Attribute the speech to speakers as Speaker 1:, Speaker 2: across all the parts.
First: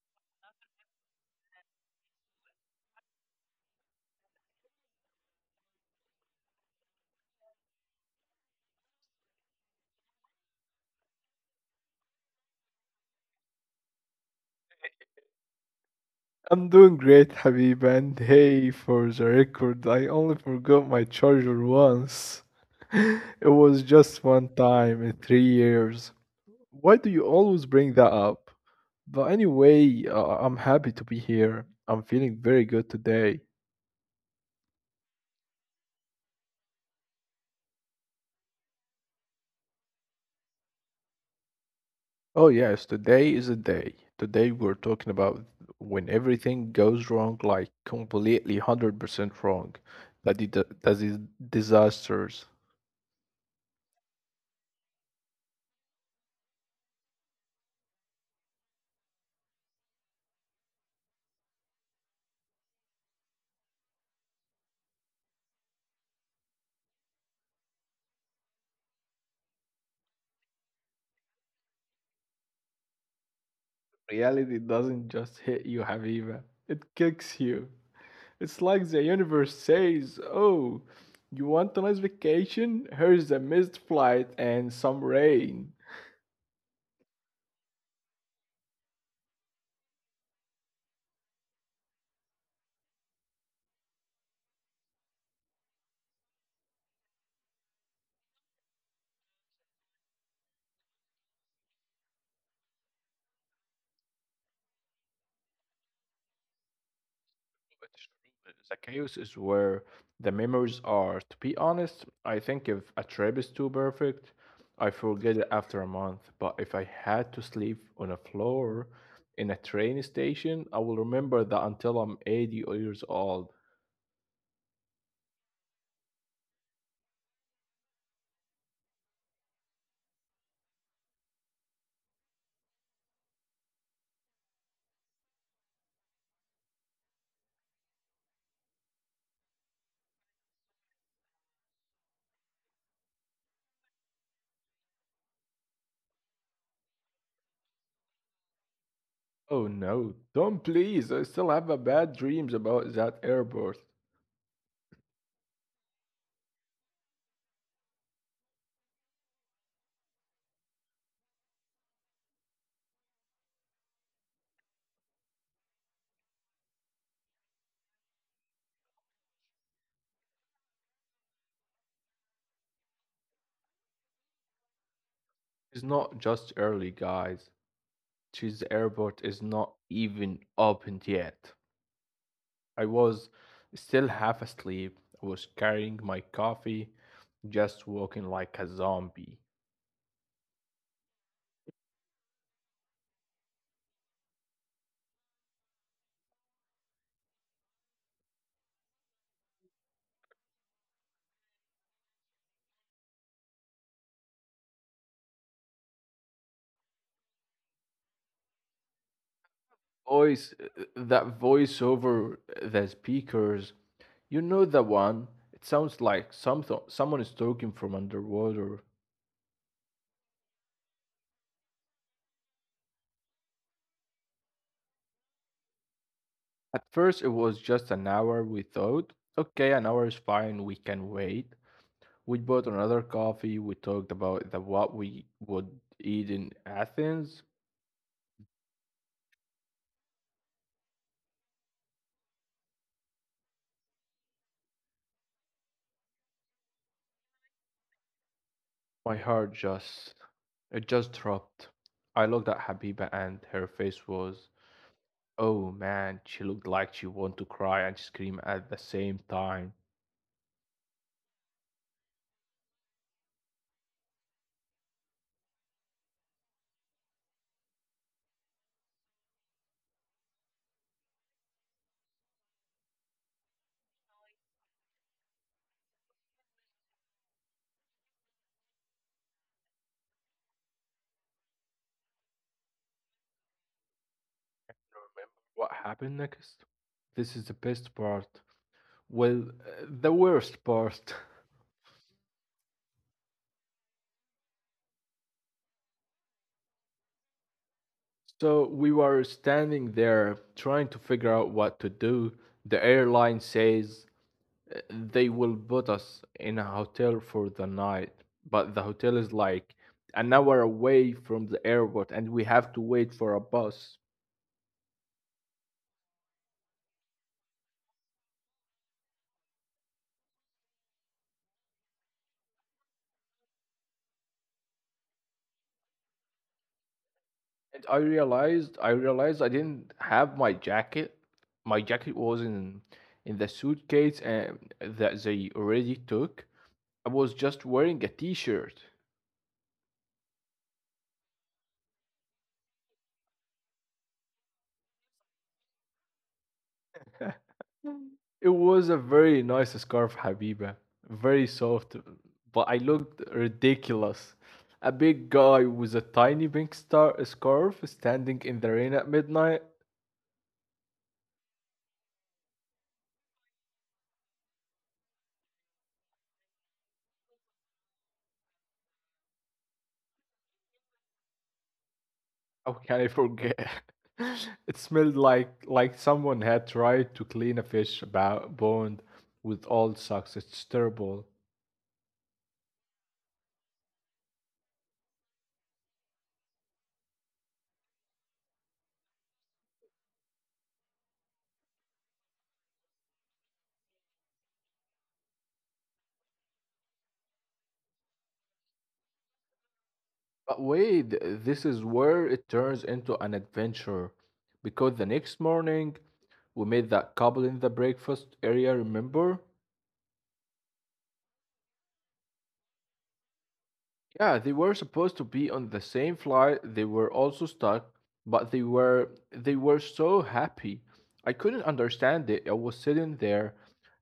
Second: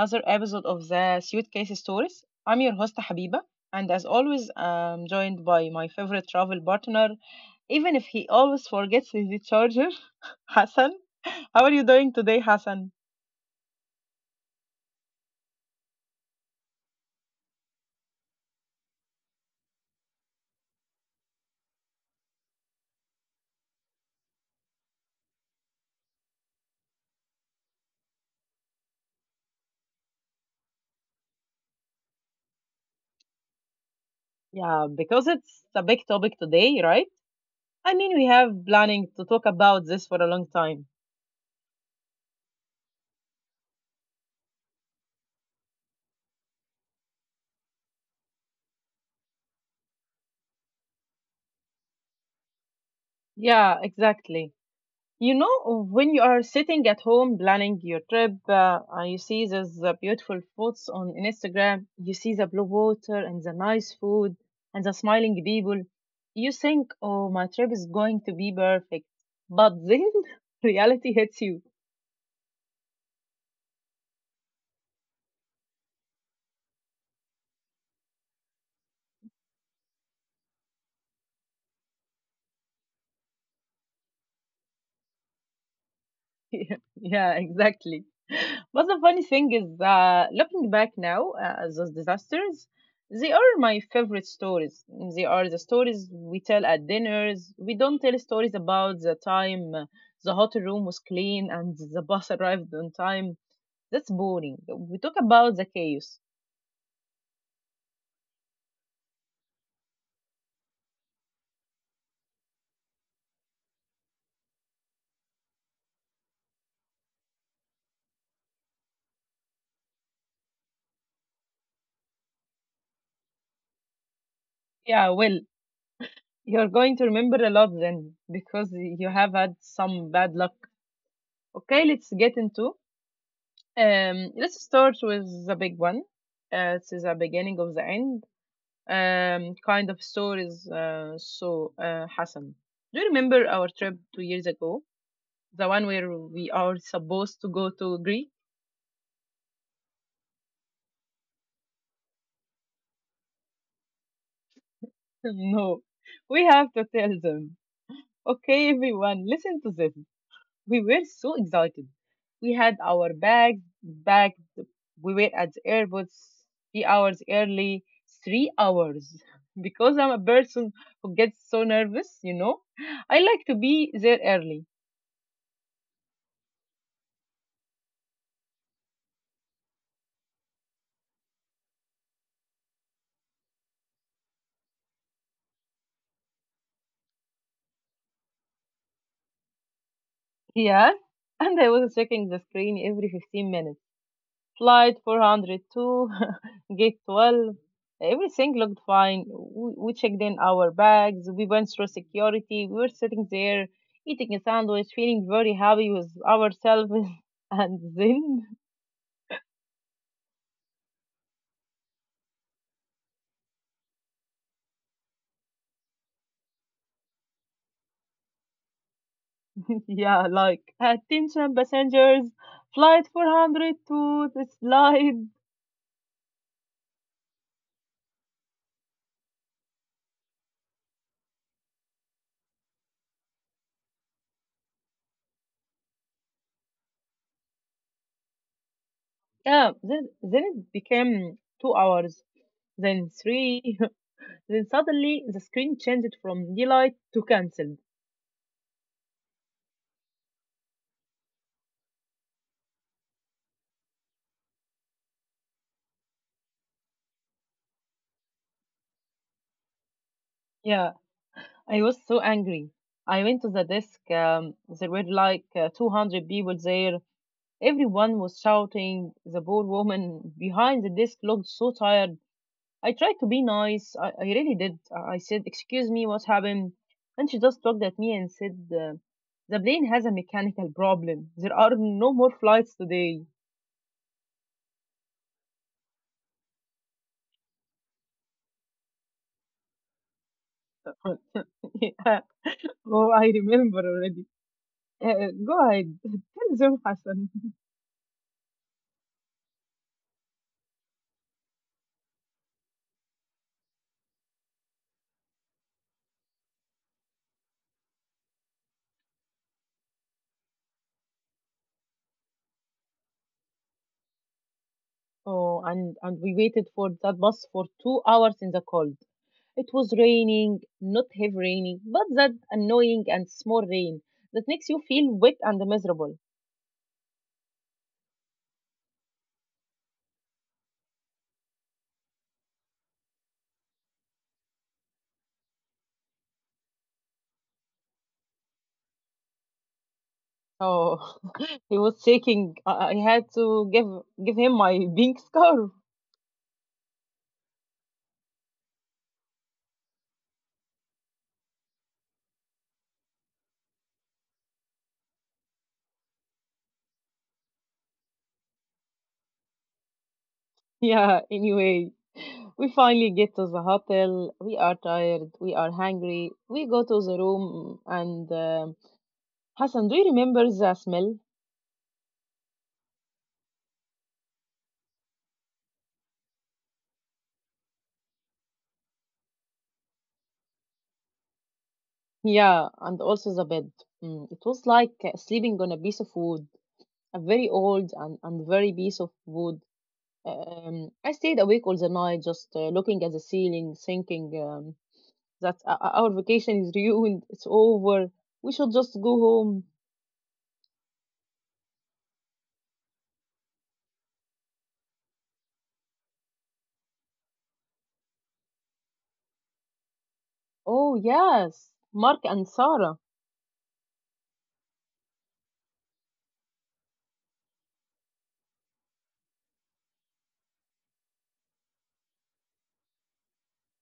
Speaker 1: another episode of the Suitcase Stories. I'm your host Habiba, and as always, I'm joined by my favorite travel partner, even if he always forgets his charger, Hassan. How are you doing today, Hassan?
Speaker 2: I'm doing great, Habib, and hey, for the record, I only forgot my charger once. It was just one time in 3 years. Why do you always bring that up? But anyway, I'm happy to be here. I'm feeling very good today.
Speaker 1: Yeah, because it's a big topic today, right? I mean, we have planning to talk about this for a long time.
Speaker 2: Oh, yes, today is a day. Today we're talking about when everything goes wrong, like completely 100% wrong. That it, that is disasters.
Speaker 1: Yeah, exactly. You know, when you are sitting at home planning your trip, you see these beautiful photos on Instagram, you see the blue water and the nice food and the smiling people. You think, oh, my trip is going to be perfect. But then reality hits you.
Speaker 2: Reality doesn't just hit you, Haviva. It kicks you. It's like the universe says, oh, you want a nice vacation? Here's a missed flight and some rain.
Speaker 1: Yeah, exactly. But the funny thing is, looking back now, those disasters, they are my favorite stories. They are the stories we tell at dinners. We don't tell stories about the time the hotel room was clean and the bus arrived on time. That's boring. We talk about the chaos.
Speaker 2: But it's true, the chaos is where the memories are. To be honest, I think if a trip is too perfect, I forget it after a month. But if I had to sleep on a floor in a train station, I will remember that until I'm 80 years old.
Speaker 1: Yeah, well, you're going to remember a lot then because you have had some bad luck. Okay, let's get into. Let's start with the big one. It's the beginning of the end, kind of stories. So, Hassan, do you remember our trip 2 years ago? The one where we are supposed to go to Greece?
Speaker 2: Oh no, don't please. I still have a bad dreams about that airport.
Speaker 1: No, we have to tell them. Okay, everyone, listen to this. We were so excited. We had our bags packed. We were at the airport 3 hours early. 3 hours. Because I'm a person who gets so nervous, you know. I like to be there early.
Speaker 2: It's not just early, guys. Cheese airport is not even opened yet. I was still half asleep. I was carrying my coffee, just walking like a zombie.
Speaker 1: Yeah, and I was checking the screen every 15 minutes. Flight 402, gate 12. Everything looked fine. We checked in our bags, we went through security, we were sitting there eating a sandwich, feeling very happy with ourselves. And then,
Speaker 2: Voice, that voice over the speakers, you know the one. It sounds like something someone is talking from underwater.
Speaker 1: yeah, like, attention passengers, flight 402, the slide.
Speaker 2: At first, it was just an hour. We thought, okay, an hour is fine. We can wait. We bought another coffee. We talked about what we would eat in Athens.
Speaker 1: Yeah, then it became 2 hours, then three. Then suddenly the screen changed from delight to cancelled.
Speaker 2: My heart just, it just dropped. I looked at Habiba, and her face was, oh man, she looked like she wanted to cry and scream at the same time.
Speaker 1: Yeah, I was so angry. I went to the desk. There were like 200 people there. Everyone was shouting. The poor woman behind the desk looked so tired. I tried to be nice. I really did. I said, excuse me, what happened? And she just looked at me and said, the plane has a mechanical problem. There are no more flights today.
Speaker 2: What happened next? This is the best part. Well, the worst part.
Speaker 1: Yeah. Oh, I remember already. Go ahead, tell them, Hassan.
Speaker 2: So we were standing there trying to figure out what to do. The airline says uh, they will put us in a hotel for the night, but the hotel is like an hour away from the airport and we have to wait for a bus.
Speaker 1: Oh, and we waited for that bus for 2 hours in the cold. It was raining, not heavy raining, but that annoying and small rain that makes you feel wet and miserable.
Speaker 2: And I realized I didn't have my jacket. My jacket was in the suitcase and that they already took. I was just wearing a t-shirt.
Speaker 1: Oh, he was shaking. I had to give him my pink scarf.
Speaker 2: Mm. It was a very nice scarf, Habiba. Very soft, but I looked ridiculous. A big guy with a tiny pink star scarf standing in the rain at midnight.
Speaker 1: Yeah, anyway, we finally get to the hotel. We are tired. We are hungry. We go to the room, and Hassan, do you remember the smell?
Speaker 2: How can I forget? It smelled like someone had tried to clean a fish about bond with old socks. It's terrible.
Speaker 1: Yeah, and also the bed. Mm, it was like sleeping on a piece of wood, a very old and very piece of wood. I stayed awake all the night, just looking at the ceiling, thinking that our vacation is ruined, it's over, we should just go home.
Speaker 2: But wait, this is where it turns into an adventure. Because the next morning, we met that couple in the breakfast area, remember?
Speaker 1: Oh, yes, Mark and Sarah.
Speaker 2: Yeah, they were supposed to be on the same flight. They were also stuck, but they were so happy. I couldn't understand it. I was sitting there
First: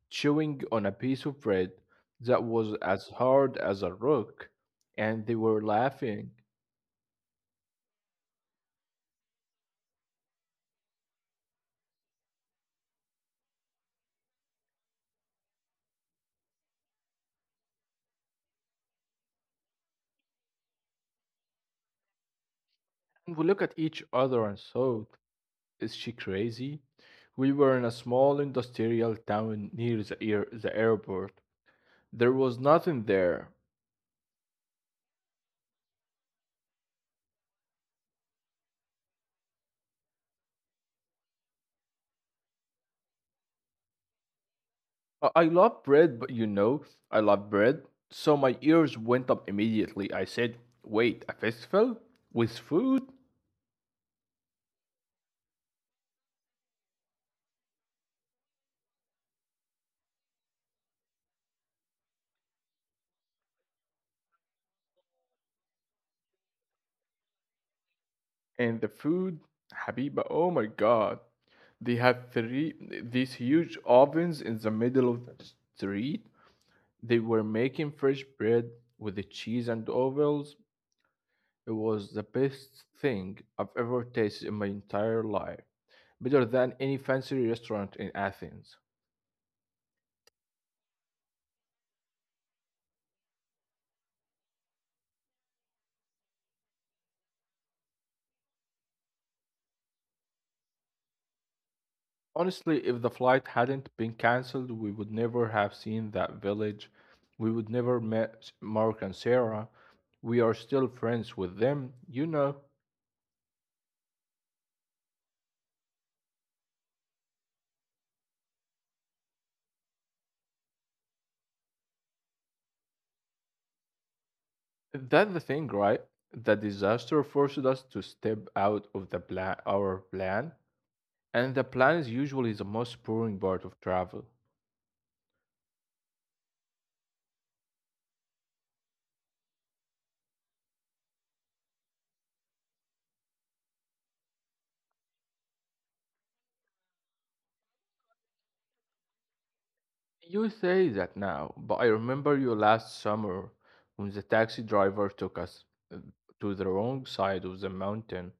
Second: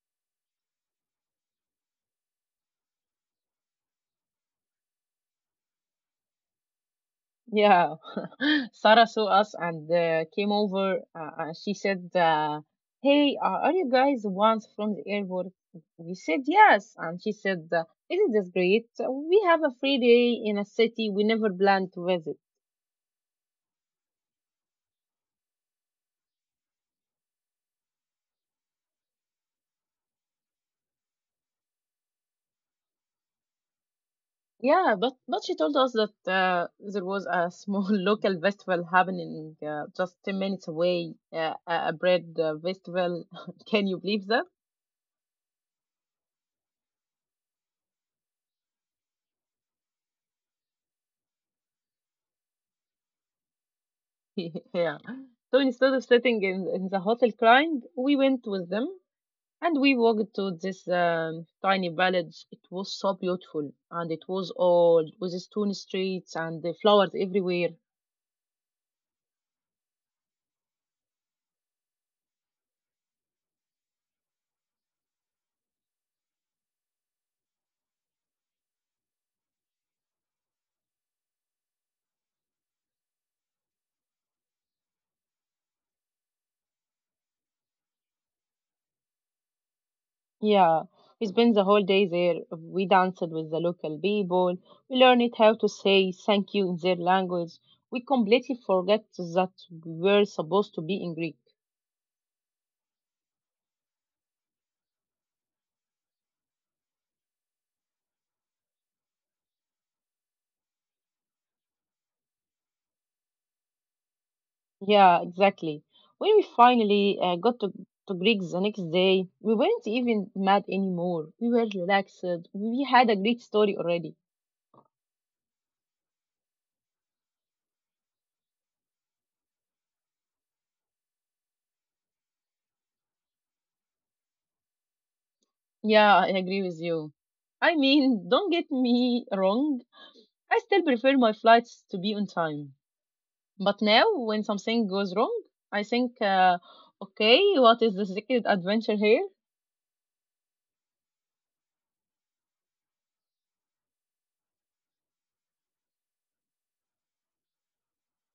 Speaker 2: chewing on a piece of bread that was as hard as a rock, and they were laughing.
Speaker 1: Yeah, Sarah saw us and came over, and she said, "Hey, are you guys the ones from the airport?" We said yes, and she said, "Isn't this great? We have a free day in a city we never planned to visit."
Speaker 2: And we looked at each other and thought, is she crazy? We were in a small industrial town near the airport. There was nothing there.
Speaker 1: Yeah, but she told us that there was a small local festival happening just 10 minutes away, a bread festival. Can you believe that?
Speaker 2: I love bread, but you know, I love bread. So my ears went up immediately. I said, wait, a festival? With food?
Speaker 1: Yeah. So instead of sitting in the hotel crying, we went with them. And we walked to this tiny village. It was so beautiful and it was old with stone streets and the flowers everywhere.
Speaker 2: And the food? Habiba, oh my god. They had three these huge ovens in the middle of the street. They were making fresh bread with the cheese and ovals. It was the best thing I've ever tasted in my entire life, better than any fancy restaurant in Athens.
Speaker 1: Yeah, we spent the whole day there. We danced with the local people. We learned how to say thank you in their language. We completely forgot that we were supposed to be in Greek.
Speaker 2: Honestly, if the flight hadn't been cancelled, we would never have seen that village. We would never met Mark and Sarah. We are still friends with them, you know.
Speaker 1: Yeah, exactly. When we finally to Greek the next day, we weren't even mad anymore. We were relaxed. We had a great story already.
Speaker 2: That's the thing, right? The disaster forced us to step out of our plan, and the plan is usually the most boring part of travel.
Speaker 1: Yeah, I agree with you. I mean, don't get me wrong, I still prefer my flights to be on time. But now, when something goes wrong, I think, okay, what is the secret adventure here?
Speaker 2: You say that now, but I remember you last summer when the taxi driver took us uh, to the wrong side of the mountain.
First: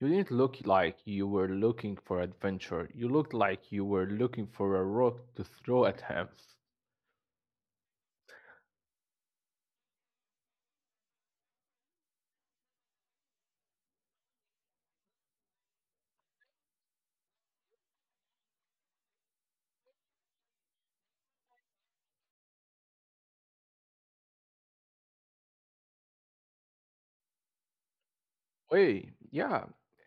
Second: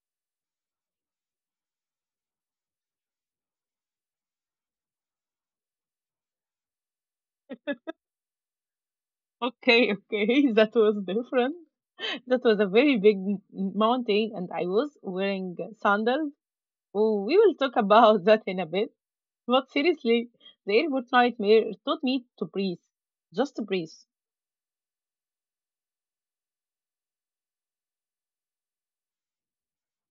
Speaker 2: You didn't look like you were looking for adventure. You looked like you were looking for a rock to throw at him.
Speaker 1: Okay, okay, that was different. That was a very big mountain, and I was wearing sandals. Oh, we will talk about that in a bit. But seriously, the airport nightmare taught me to breathe, just to breathe.
Speaker 2: Wait, yeah.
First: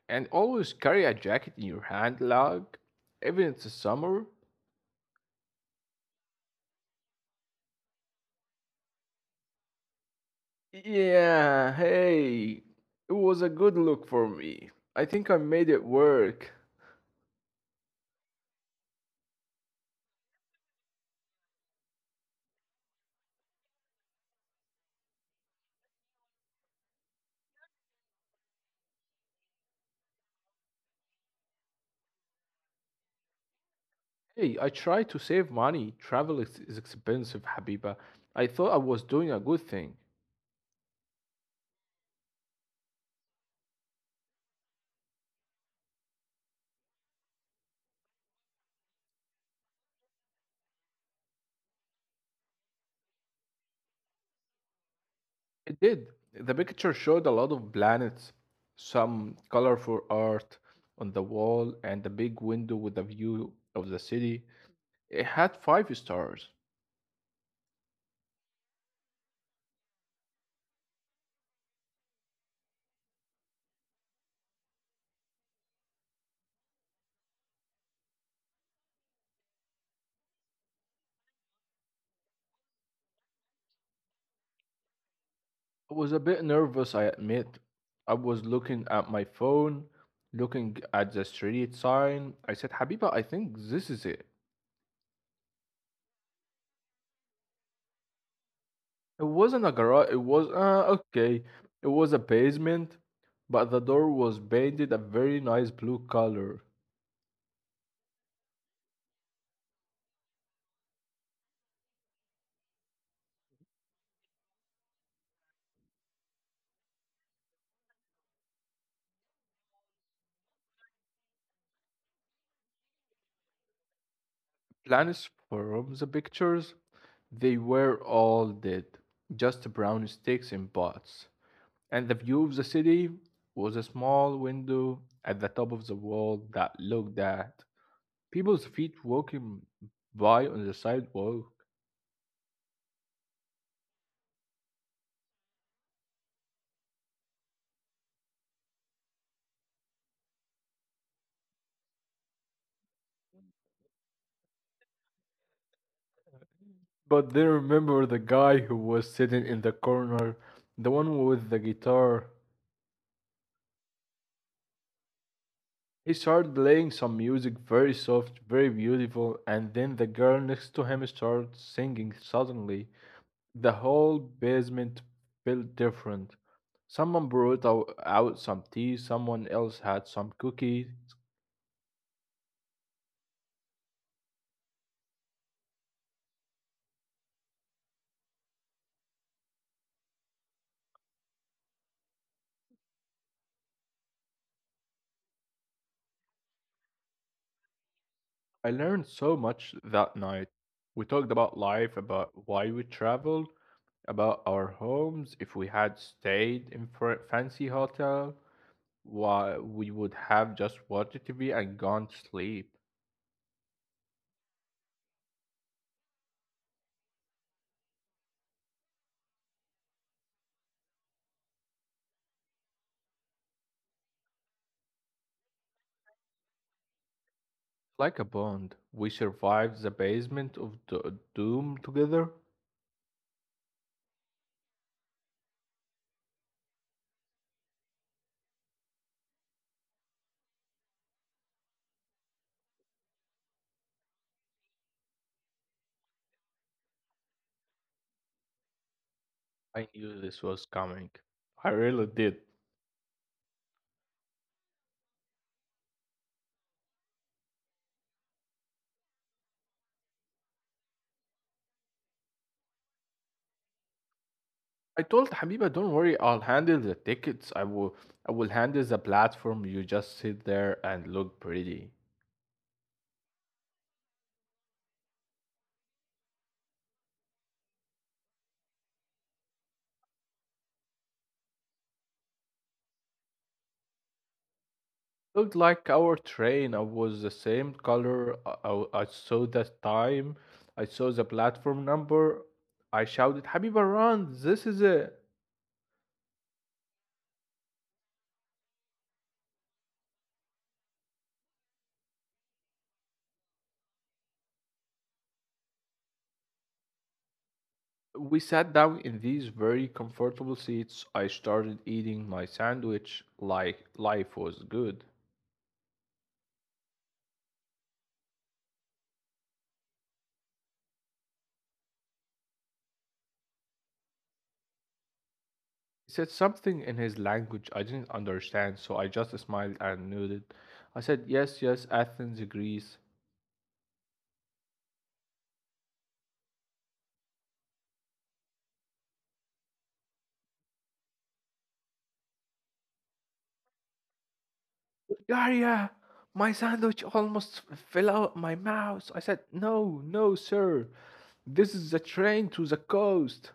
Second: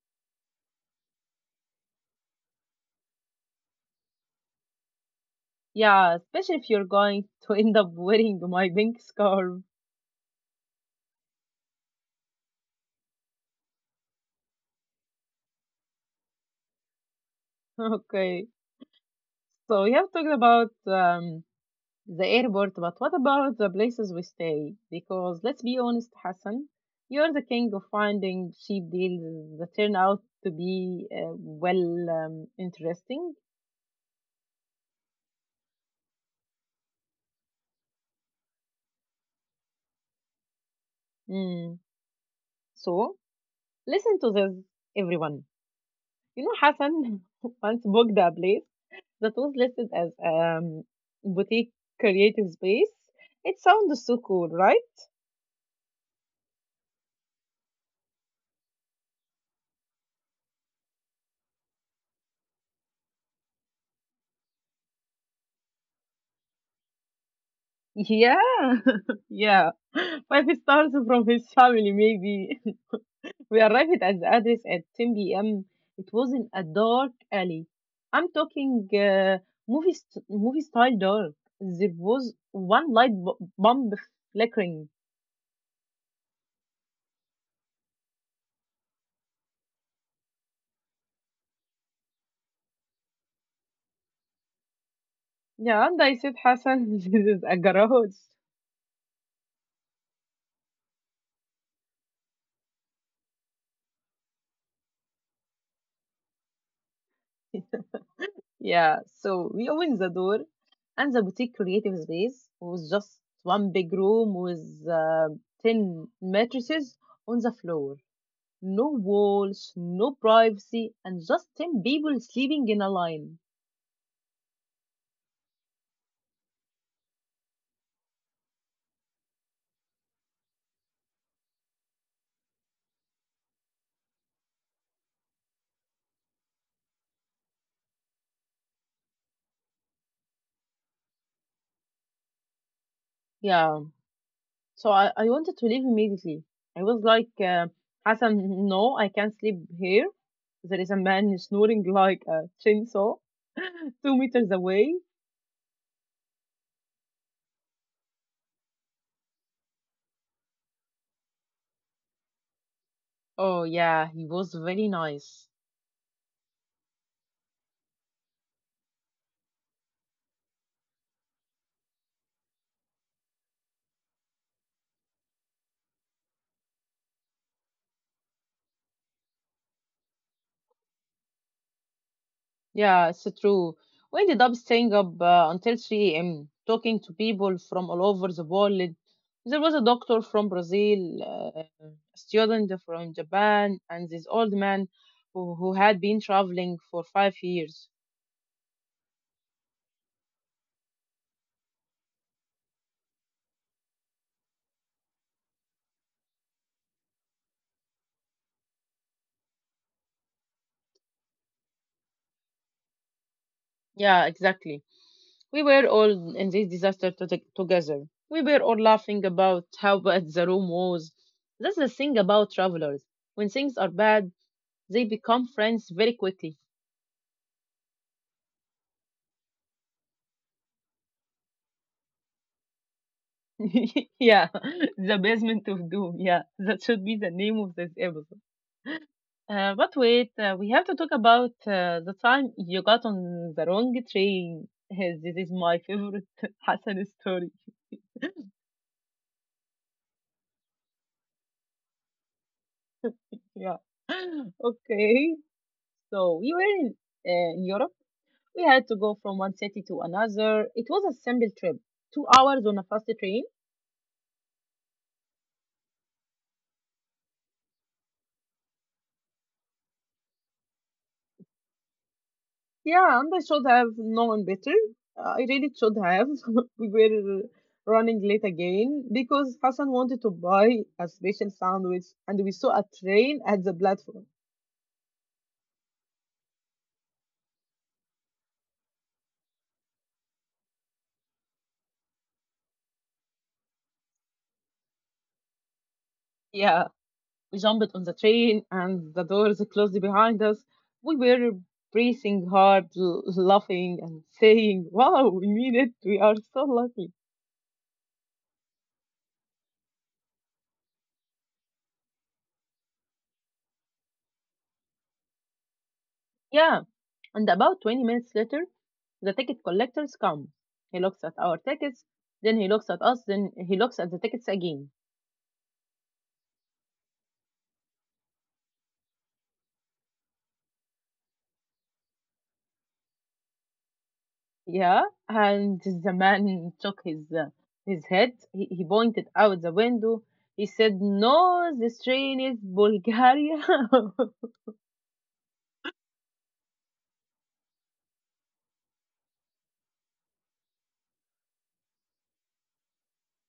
Speaker 2: And always carry a jacket in your hand, lug, even in the summer.
Speaker 1: Yeah, especially if you're going to end up wearing my pink scarf.
Speaker 2: Yeah, hey. It was a good look for me. I think I made it work.
Speaker 1: Okay, so we have talked about the airport, but what about the places we stay? Because let's be honest, Hassan, you're the king of finding cheap deals that turn out to be well, interesting.
Speaker 2: Hey, I try to save money. Travel is expensive, Habiba. I thought I was doing a good thing.
Speaker 1: Mm. So listen to this, everyone. You know, Hassan once booked a place that was listed as boutique creative space. It sounds so cool, right?
Speaker 2: I did. The picture showed a lot of planets, some colorful art on the wall, and a big window with a view of the city. It had five stars.
Speaker 1: Yeah, yeah. Five stars from his family, maybe. We arrived at the address at 10 p.m. It was in a dark alley. I'm talking movie style dark. There was one light bulb flickering.
Speaker 2: I was a bit nervous, I admit. I was looking at my phone, looking at the street sign. I said, Habiba, I think this is it.
Speaker 1: Yeah, and I said, Hassan, this is a garage.
Speaker 2: It wasn't a garage. It was okay. It was a basement, but the door was painted a very nice blue color.
Speaker 1: Yeah, so we opened the door, and the boutique creative space was just one big room with 10 mattresses on the floor. No walls, no privacy, and just 10 people sleeping in a line.
Speaker 2: Plans from the pictures, they were all dead, just brown sticks in pots. And the view of the city was a small window at the top of the wall that looked at people's feet walking by on the sidewalk.
Speaker 1: Yeah, so I wanted to leave immediately. I was like, Hassan, no, I can't sleep here. There is a man snoring like a chainsaw 2 meters away.
Speaker 2: But they remember the guy who was sitting in the corner, the one with the guitar.
Speaker 1: Oh, yeah, he was very nice.
Speaker 2: He started playing some music, very soft, very beautiful, and then the girl next to him started singing suddenly. The whole basement felt different. Someone brought out some tea, someone else had some cookies.
Speaker 1: Yeah, it's true. We ended up staying up until 3 a.m., talking to people from all over the world. There was a doctor from Brazil, a student from Japan, and this old man who had been traveling for 5 years.
Speaker 2: I learned so much that night. We talked about life, about why we traveled, about our homes, if we had stayed in fancy hotel, why we would have just watched TV and gone to sleep.
Speaker 1: Yeah, exactly. We were all in this disaster to together. We were all laughing about how bad the room was. That's the thing about travelers. When things are bad, they become friends very quickly.
Speaker 2: Like a bond, we survived the basement of the doom together.
Speaker 1: Yeah, the basement of doom. Yeah, that should be the name of this episode. But wait, we have to talk about the time you got on the wrong train. Yes, this is my favorite Hassan story.
Speaker 2: I knew this was coming. I really did.
Speaker 1: Yeah. Okay. So we were in Europe. We had to go from one city to another. It was a simple trip, 2 hours on a fast train.
Speaker 2: I told Habiba, don't worry, I'll handle the tickets. I will handle the platform. You just sit there and look pretty.
Speaker 1: Yeah, and I should have known better. I really should have. We were running late again because Hassan wanted to buy a special sandwich and we saw a train at the platform.
Speaker 2: Looked like our train. I was the same color. I saw the time. I saw the platform number. I shouted, Habiba, run! This is it.
Speaker 1: Yeah, we jumped on the train and the doors closed behind us. We were breathing hard, laughing and saying, wow, we made it. We are so lucky.
Speaker 2: We sat down in these very comfortable seats. I started eating my sandwich like life was good.
Speaker 1: Yeah, and about 20 minutes later, the ticket collectors come. He looks at our tickets, then he looks at us, then he looks at the tickets again.
Speaker 2: He said something in his language I didn't understand, so I just smiled and nodded. I said, yes, yes, Athens, Greece.
Speaker 1: Yeah, and the man shook his head. He pointed out the window. He said, "No, this train is Bulgaria."
Speaker 2: Bulgaria! My sandwich almost fell out my mouth. I said, no, no, sir. This is the train to the coast.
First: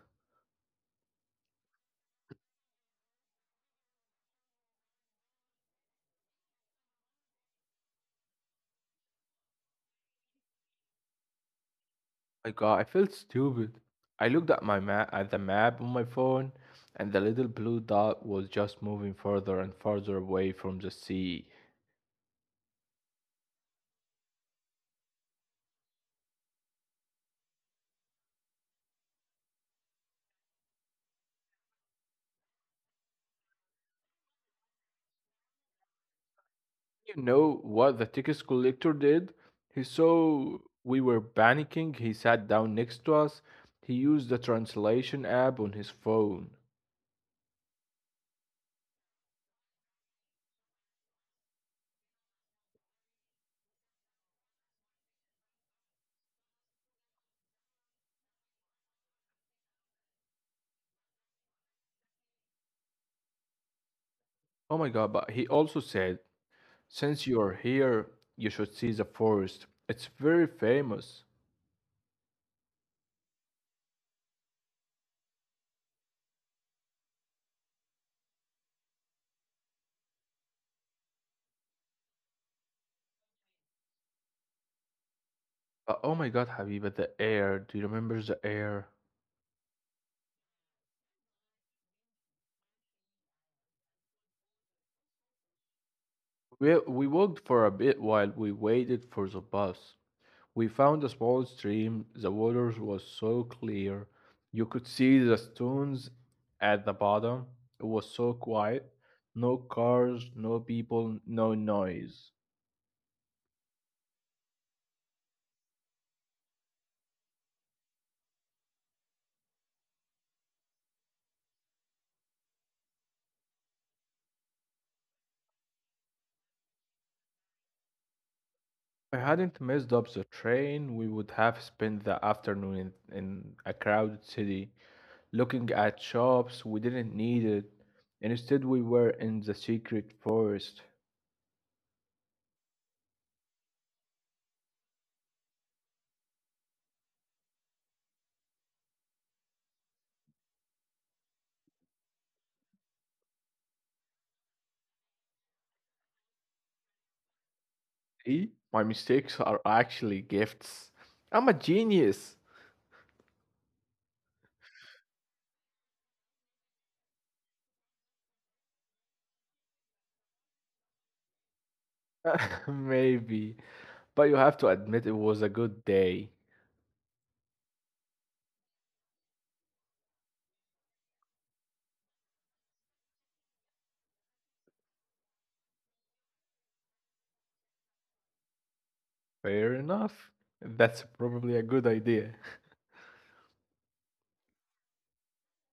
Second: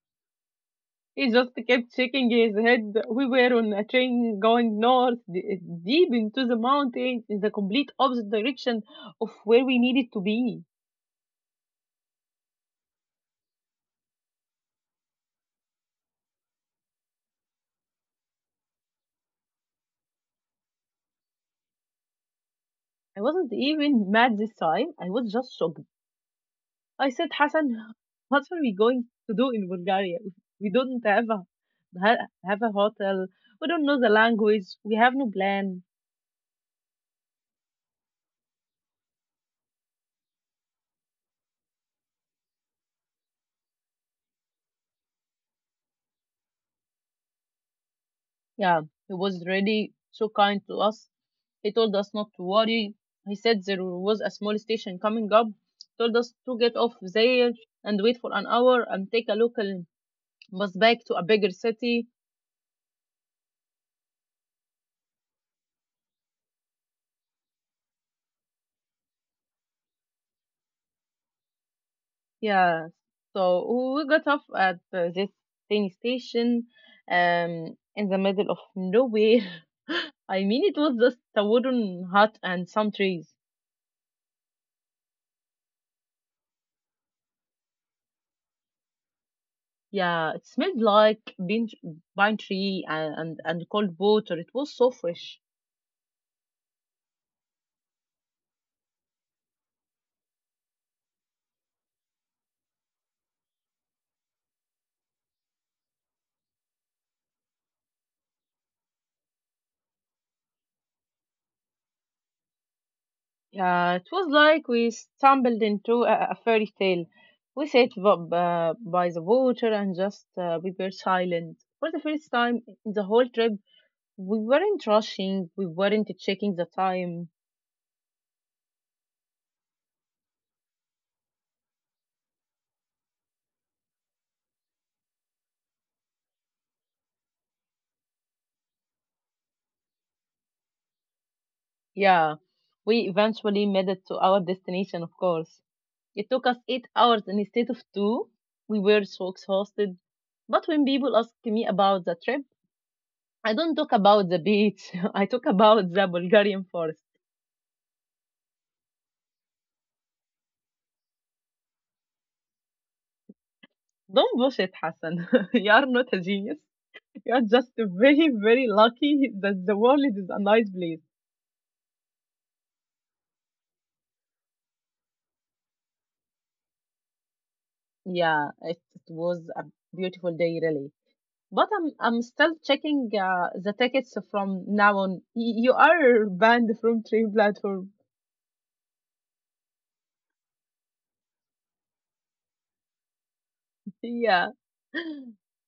Speaker 1: He just kept shaking his head. We were on a train going north, deep into the mountains, in the complete opposite direction of where we needed to be.
Speaker 2: My god, I felt stupid. I looked at my map at the map on my phone, and the little blue dot was just moving further and further away from the sea.
Speaker 1: I wasn't even mad this time. I was just shocked. I said, Hassan, what are we going to do in Bulgaria? We don't have a hotel. We don't know the language. We have no plan.
Speaker 2: You know what the ticket collector did? He saw we were panicking. He sat down next to us. He used the translation app on his phone.
Speaker 1: Yeah, he was really so kind to us. He told us not to worry. He said there was a small station coming up. Told us to get off there and wait for an hour and take a local bus back to a bigger city.
Speaker 2: Oh my god, but he also said, since you're here, you should see the forest. It's very famous.
Speaker 1: Yeah, so we got off at this tiny station in the middle of nowhere. I mean, it was just a wooden hut and some trees.
Speaker 2: But oh my god, Habiba, the air. Do you remember the air?
Speaker 1: Yeah, it smelled like pine tree and cold water. It was so fresh.
Speaker 2: We walked for a bit while we waited for the bus. We found a small stream. The water was so clear. You could see the stones at the bottom. It was so quiet. No cars, no people, no noise.
Speaker 1: Yeah, it was like we stumbled into a fairy tale. We sat by the water and just we were silent. For the first time in the whole trip, we weren't rushing, we weren't checking the time.
Speaker 2: If I hadn't messed up the train, we would have spent the afternoon in a crowded city, looking at shops we didn't need it. Instead, we were in the secret forest.
Speaker 1: Yeah, we eventually made it to our destination, of course. It took us 8 hours instead of two. We were so exhausted. But when people ask me about the trip, I don't talk about the beach. I talk about the Bulgarian forest.
Speaker 2: See, my mistakes are actually gifts. I'm a genius.
Speaker 1: Don't bullshit, Hassan. You are not a genius. You are just very, very lucky that the world is a nice place.
Speaker 2: Maybe. But you have to admit it was a good day.
Speaker 1: Yeah, it was a beautiful day, really. But I'm still checking the tickets from now on. You are banned from train platform.
Speaker 2: Fair enough. That's probably a good idea.
Speaker 1: Yeah.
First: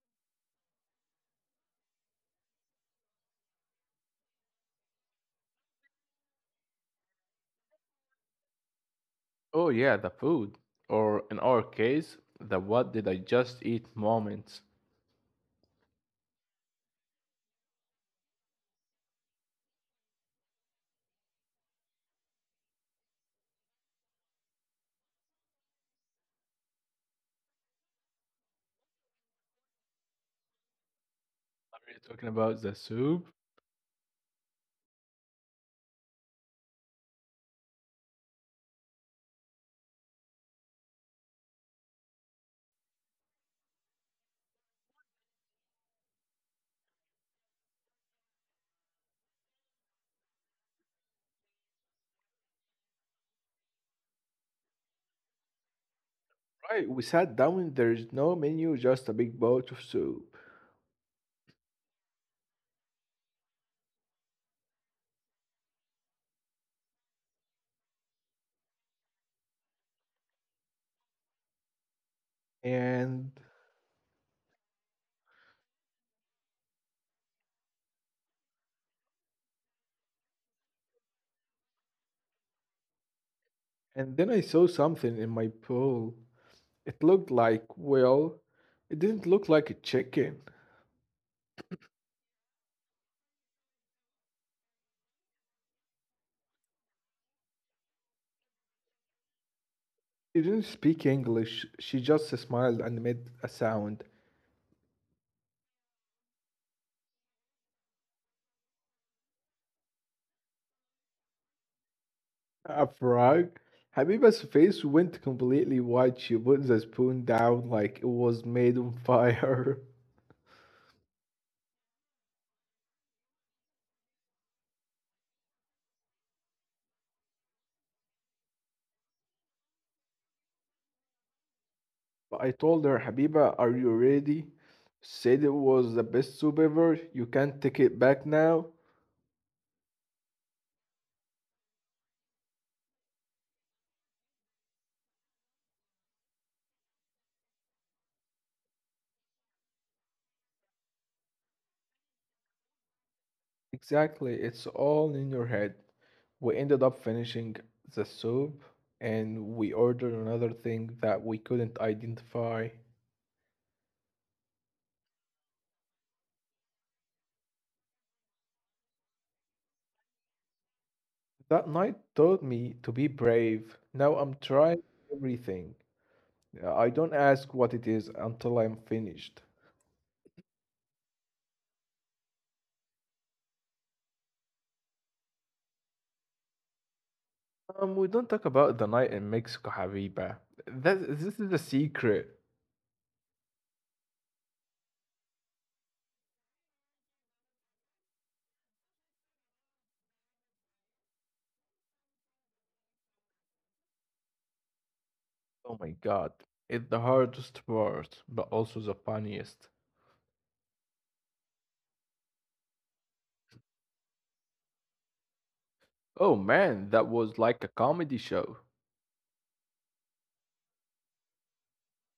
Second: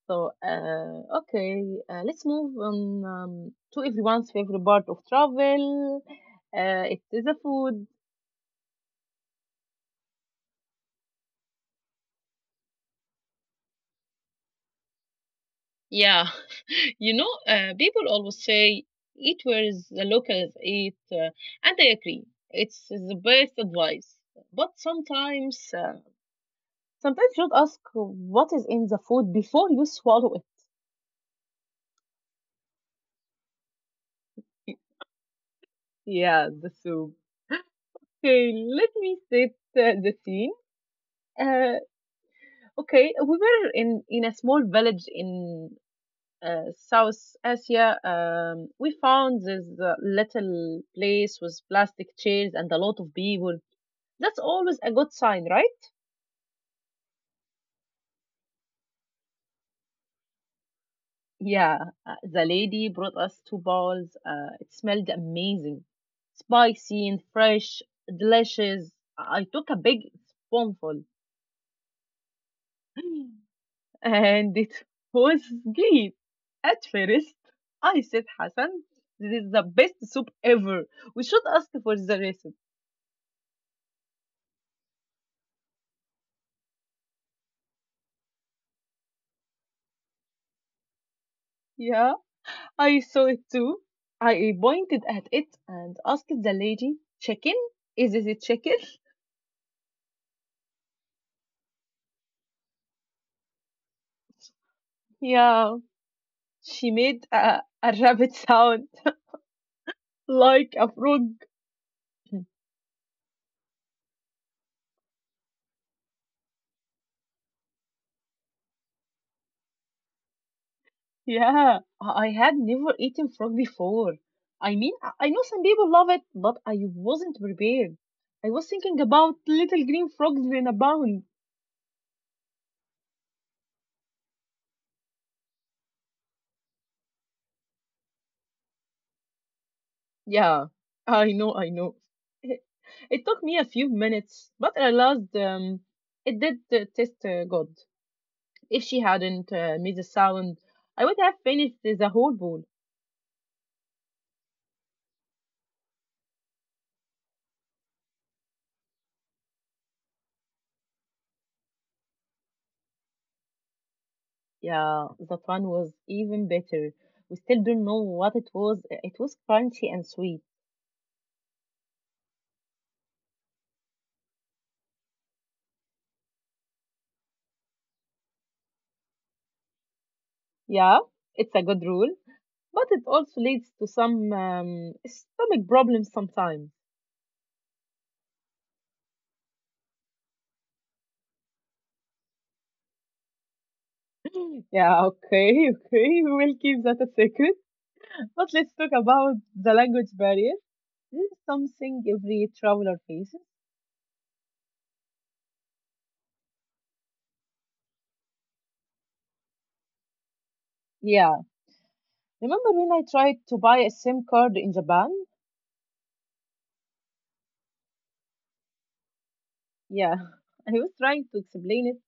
Speaker 1: So let's move on to everyone's favorite part of travel. It is the food.
Speaker 2: Oh, yeah, the food. Or in our case, the what did I just eat moments.
Speaker 1: Yeah, people always say eat where the locals eat, and I agree. It's the best advice. But sometimes you should ask what is in the food before you swallow it.
Speaker 2: Are you talking about the soup?
Speaker 1: Yeah, the soup. Okay, let me set the scene. Uh, okay, we were in a small village in South Asia. We found this little place with plastic chairs and a lot of people. That's always a good sign, right?
Speaker 2: Right, we sat down, there's no menu, just a big bowl of soup.
Speaker 1: Yeah, the lady brought us two bowls. It smelled amazing, spicy and fresh, delicious. I took a big spoonful.
Speaker 2: And
Speaker 1: And it was great. At first, I said, "Hassan, this is the best soup ever. We should ask for the recipe."
Speaker 2: and then I saw something in my bowl. It looked like, well, it didn't look like a chicken.
Speaker 1: Yeah, I saw it too. I pointed at it and asked the lady, "Chicken? Is this a chicken?"
Speaker 2: She didn't speak English. She just smiled and made a sound.
Speaker 1: Yeah, she made a rabbit sound like a frog.
Speaker 2: A frog? Habiba's face went completely white. She put the spoon down like it was made on fire.
Speaker 1: Yeah, I had never eaten frog before. I mean, I know some people love it, but I wasn't prepared. I was thinking about little green frogs in a pond.
Speaker 2: But I told her, Habiba, are you ready? Said it was the best soup ever. You can't take it back now.
Speaker 1: Yeah, I know, I know. It it took me a few minutes, but I realized it did taste good. If she hadn't made the sound, I would have finished the whole bowl.
Speaker 2: Exactly, it's all in your head. We ended up finishing the soup and we ordered another thing that we couldn't identify.
Speaker 1: Yeah, the fun was even better. We still don't know what it was. It was crunchy and sweet.
Speaker 2: That night taught me to be brave. Now I'm trying everything. I don't ask what it is until I'm finished.
Speaker 1: Yeah, it's a good rule, but it also leads to some stomach problems sometimes.
Speaker 2: We don't talk about the night in Mexico, Habiba. That this is the secret.
Speaker 1: Yeah, okay, okay, we will keep that a secret. But let's talk about the language barrier. This is something every traveler faces.
Speaker 2: Oh my God, it's the hardest part, but also the funniest.
Speaker 1: Yeah, remember when I tried to buy a SIM card in Japan?
Speaker 2: Oh man, that was like a comedy show.
Speaker 1: Yeah, I was trying to explain it,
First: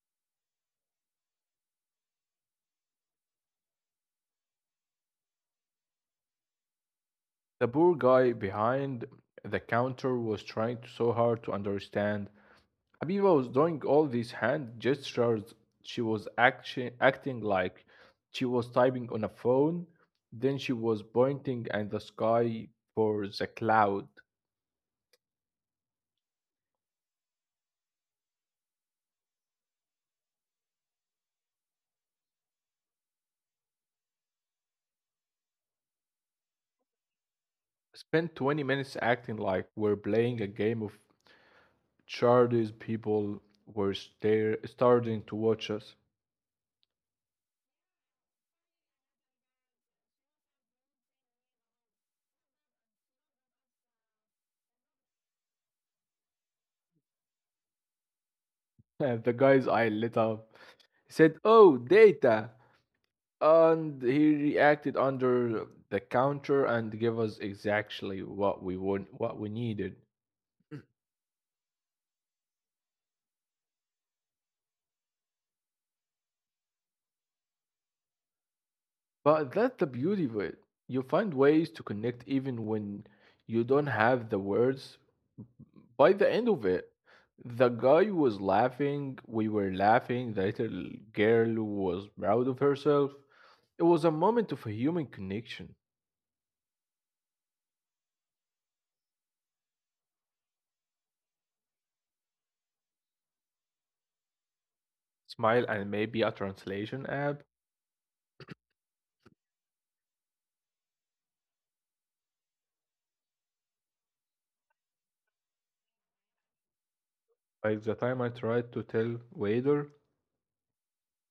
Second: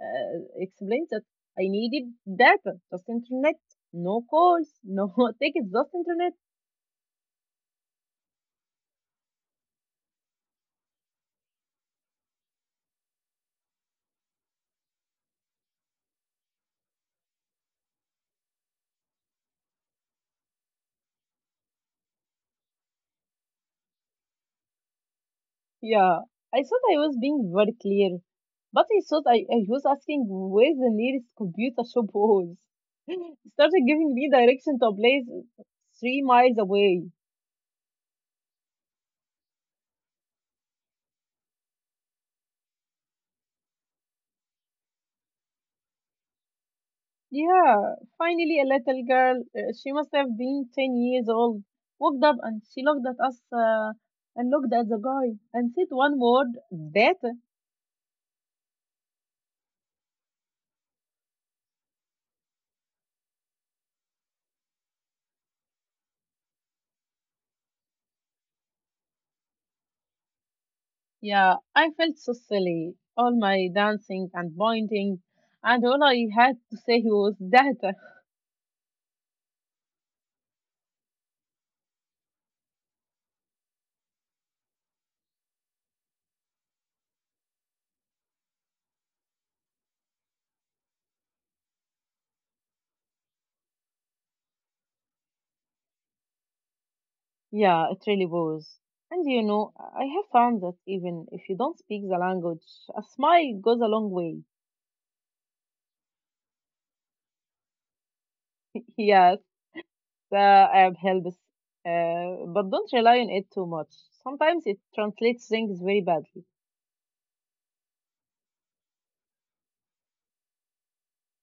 Speaker 1: explain that I needed data, just internet, no calls, no tickets, just internet.
Speaker 2: The poor guy behind the counter was trying so hard to understand. Habiba was doing all these hand gestures. She was acting like she was typing on a phone. Then she was pointing at the sky for the cloud.
Speaker 1: Yeah, I thought I was being very clear, but I thought I was asking where the nearest computer shop was. It started giving me direction to a place 3 miles away.
Speaker 2: Spent 20 minutes acting like we're playing a game of charades. People were starting to watch us.
Speaker 1: Yeah, finally a little girl, she must have been 10 years old, walked up and she looked at us and looked at the guy and said one word, that.
Speaker 2: The guy's eye lit up. He said, oh, data. And he reacted under the counter and gave us exactly what we want, what we needed.
Speaker 1: Yeah, I felt so silly. All my dancing and pointing, and all I had to say was that.
Speaker 2: But that's the beauty of it. You find ways to connect even when you don't have the words. By the end of it, the guy was laughing, we were laughing, the little girl was proud of herself. It was a moment of a human connection,
Speaker 1: Yeah, it really was. And you know, I have found that even if you don't speak the language, a smile goes a long way.
Speaker 2: smile, and maybe a translation app.
Speaker 1: Yes, I helps, but don't rely on it too much. Sometimes it translates things very badly.
Speaker 2: By the time I tried to tell waiter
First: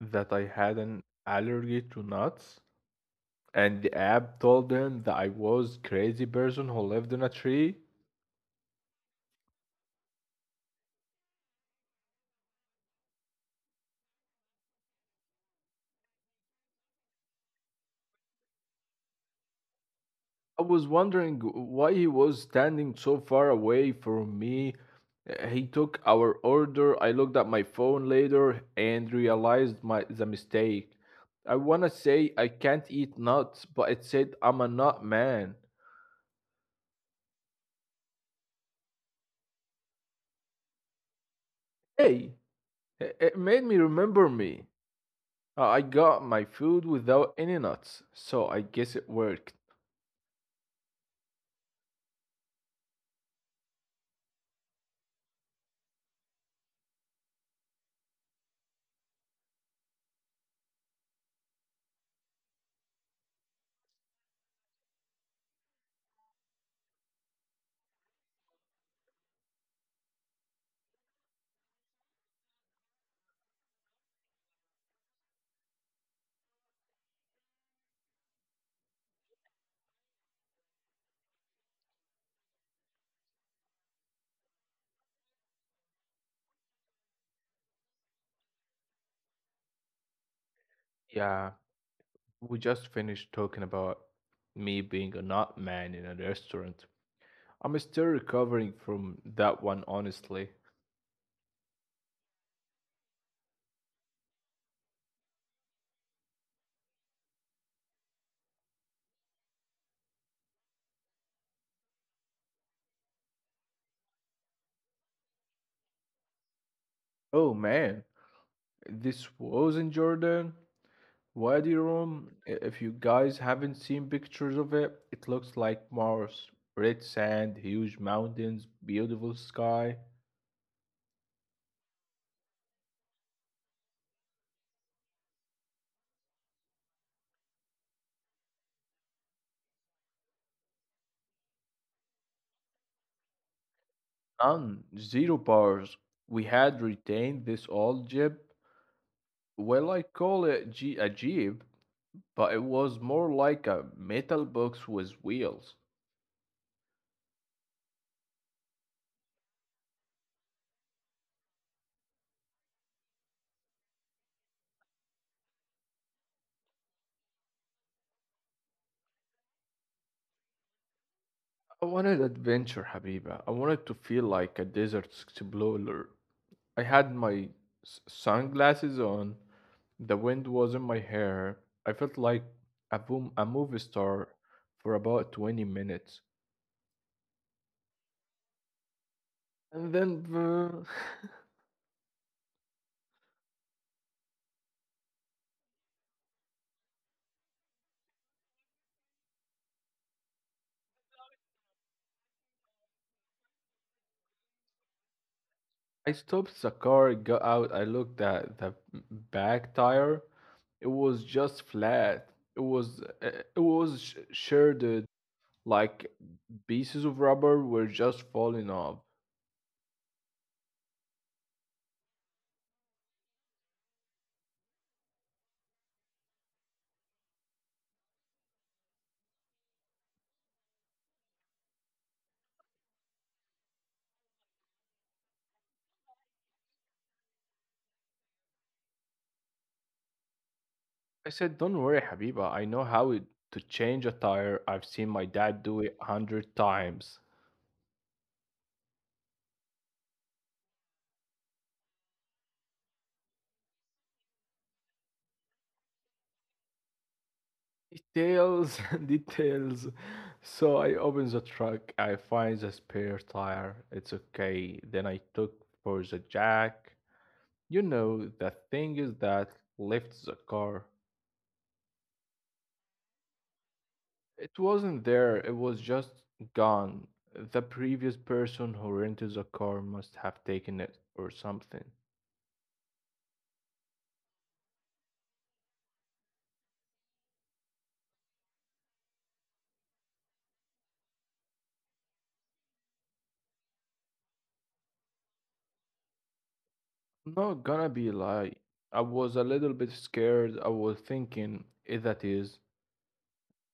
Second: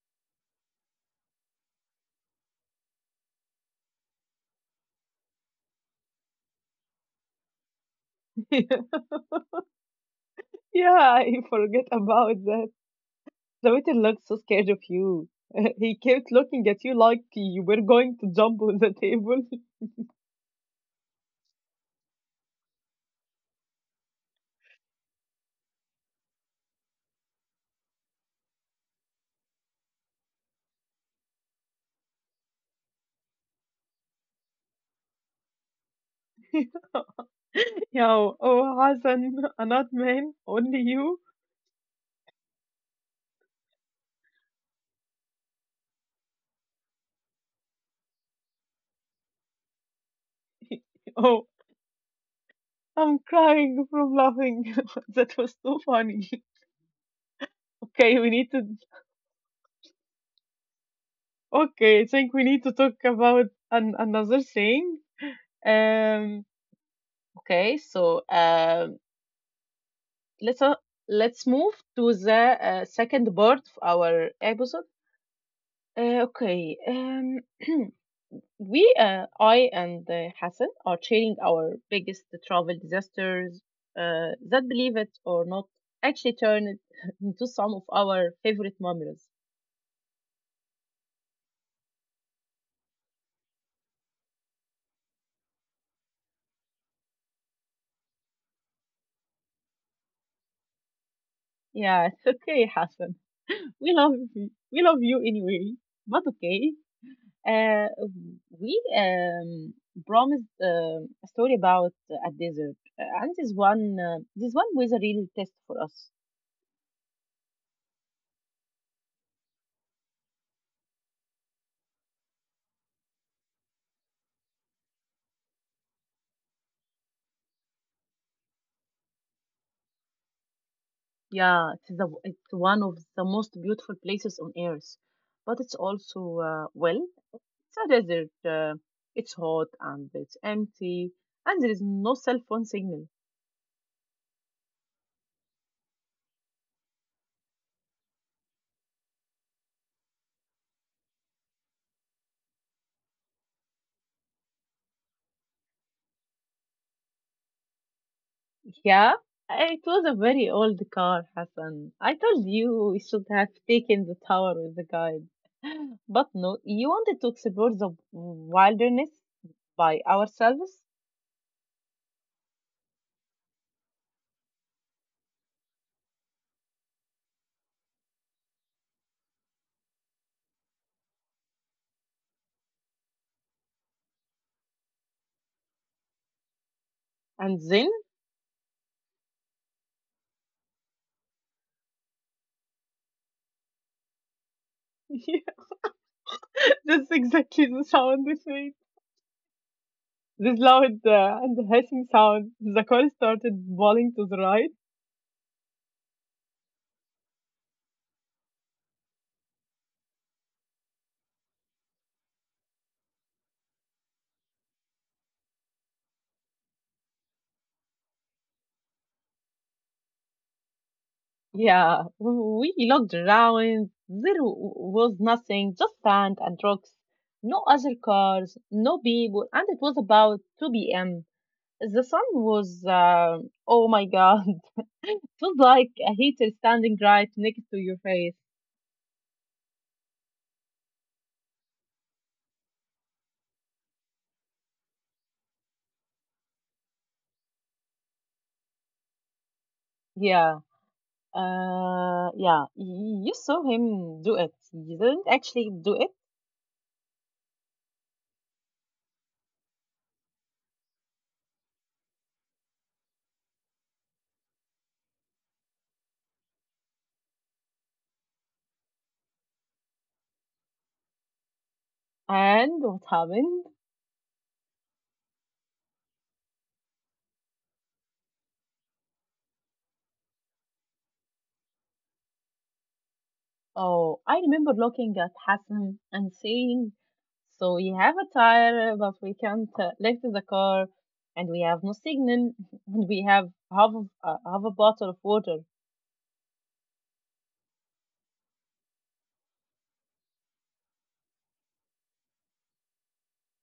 Speaker 2: that I had an allergy to nuts, and the app told them that I was crazy person who lived in a tree.
Speaker 1: Yeah, I forget about that. The waiter looked so scared of you. He kept looking at you like you were going to jump on the table.
Speaker 2: I was wondering why he was standing so far away from me. He took our order. I looked at my phone later and realized my the mistake. I wanna say I can't eat nuts, but it said I'm a nut man.
Speaker 1: Yeah, oh, Hassan, another man, only you.
Speaker 2: Hey, it made me remember me. I got my food without any nuts, so I guess it worked.
Speaker 1: Oh. I'm crying from laughing. That was so funny. Okay, we need to. Okay, I think we need to talk about another thing. Um. Okay, so um, let's uh, let's move to the second part of our episode. Uh, okay. Um. we I and Hassan are sharing our biggest travel disasters. That believe it or not, actually turned into some of our favorite memories.
Speaker 2: Yeah, we just finished talking about me being a nut man in a restaurant. I'm still recovering from that one, honestly.
Speaker 1: Yeah, it's okay, Hassan. We love you anyway. But okay, uh, we promised a story about a desert. And this one was a real test for us.
Speaker 2: Oh man, this was in Jordan, Wadi Rum. If you guys haven't seen pictures of it, it looks like Mars. Red sand, huge mountains, beautiful sky.
Speaker 1: Yeah, it's one of the most beautiful places on earth, but it's also uh, well, it's a desert. It's hot and it's empty, and there is no cell phone signal.
Speaker 2: None, zero bars. We had retained this old jib. Well, I call it a jeep, but it was more like a metal box with wheels.
Speaker 1: Yeah, it was a very old car, Hassan. I told you we should have taken the tower with the guide. But no, you wanted to explore the wilderness by ourselves,
Speaker 2: I wanted adventure, Habiba. I wanted to feel like a desert explorer. I had my sunglasses on, the wind was in my hair. I felt like a movie star for about 20 minutes.
Speaker 1: and then
Speaker 2: And then
Speaker 1: yeah, that's exactly the sound it made. This loud and hissing sound. The car started falling to the right.
Speaker 2: I stopped the car, got out, I looked at the back tire. It was just flat. It was it was sh- shared. Like pieces of rubber were just falling off.
Speaker 1: Yeah, we looked around. There was nothing, just sand and rocks. No other cars, no people, and it was about 2 p.m. The sun was, oh my God, it was like a heater standing right next to your face.
Speaker 2: I said, Don't worry, Habiba, I know how it, to change a tire. I've seen my dad do it a hundred times.
Speaker 1: Yeah, yeah, you saw him do it. You didn't actually do it.
Speaker 2: Details, details. So I open the truck, I find the spare tire. It's okay. Then I took for the jack. You know, the thing is that lifts the car.
Speaker 1: And what happened?
Speaker 2: It wasn't there, it was just gone. The previous person who rented the car must have taken it or something.
Speaker 1: Oh, I remember looking at Hassan and saying, so we have a tire, but we can't lift the car, and we have no signal, and we have half a bottle of water.
Speaker 2: I'm not gonna be lie. I was a little bit scared. I was thinking, if that is,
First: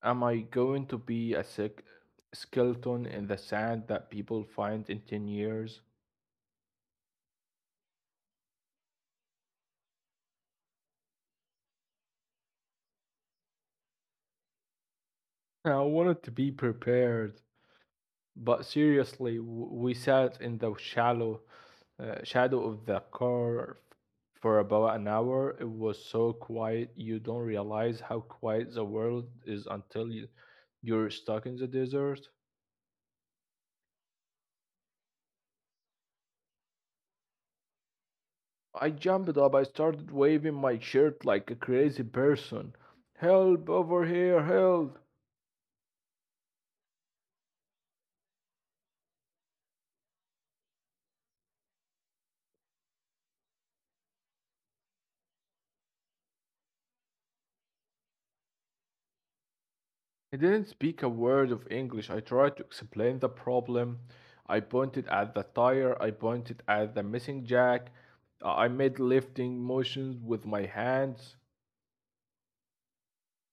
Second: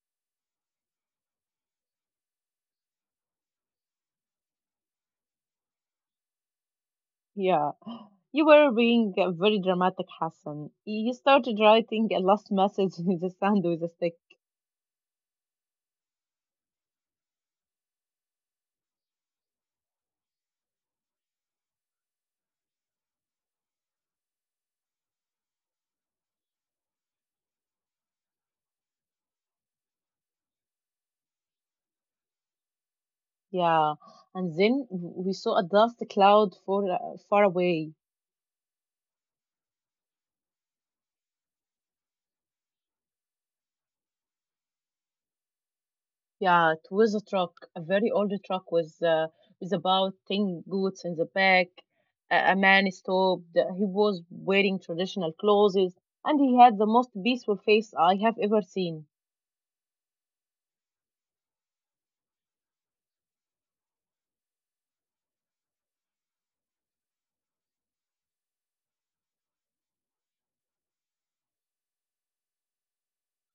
Speaker 2: am I going to be a sick skeleton in the sand that people find in 10 years?
Speaker 1: Yeah, you were being very dramatic, Hassan. You started writing a last message in the sand with a stick.
Speaker 2: I wanted to be prepared. But seriously, we sat in the shallow shadow of the car for about an hour. It was so quiet, you don't realize how quiet the world is until you, you're stuck in the desert.
Speaker 1: Yeah, and then we saw a dust cloud far away.
Speaker 2: I jumped up, I started waving my shirt like a crazy person. Help over here, help!
Speaker 1: Yeah, it was a truck, a very old truck with about 10 goods in the back. A man stopped. He was wearing traditional clothes, and he had the most peaceful face I have ever seen.
Speaker 2: He didn't speak a word of English. I tried to explain the problem. I pointed at the tire. I pointed at the missing jack. I made lifting motions with my hands.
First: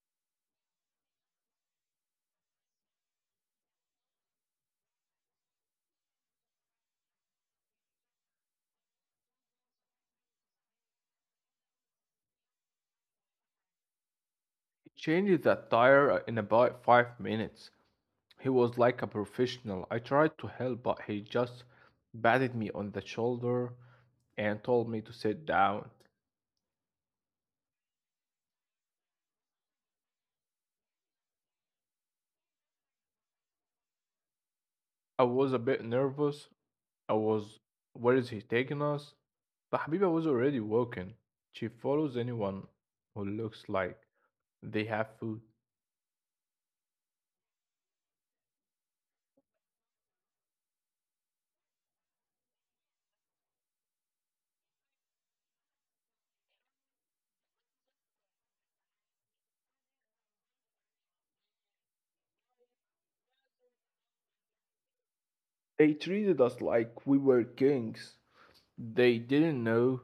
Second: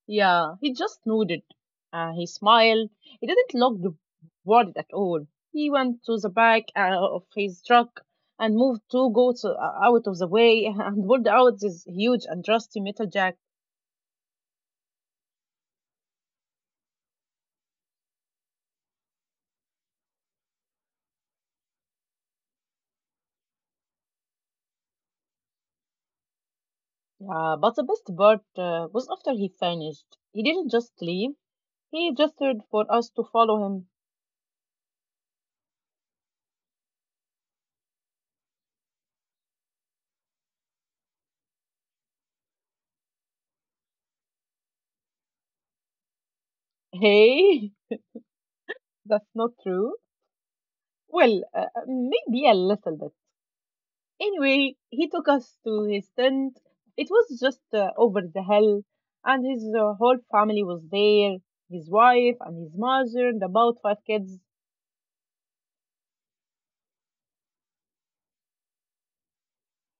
Speaker 1: Yeah, he just nodded. He smiled. He didn't look the worried at all. He went to the back of his truck and moved two goats out of the way and pulled out this huge and rusty metal jack.
Speaker 2: He changed that tire in about 5 minutes. He was like a professional. I tried to help, but he just patted me on the shoulder and told me to sit down.
Speaker 1: Yeah, but the best part was after he finished. He didn't just leave, he gestured for us to follow him.
Speaker 2: I was a bit nervous, I was, Where is he taking us? But Habiba was already walking. She follows anyone who looks like they have food.
Speaker 1: Hey, that's not true. Well, maybe a little bit. Anyway, he took us to his tent. It was just over the hill, and his whole family was there, his wife and his mother and about 5 kids.
Speaker 2: They treated us like we were kings. They didn't know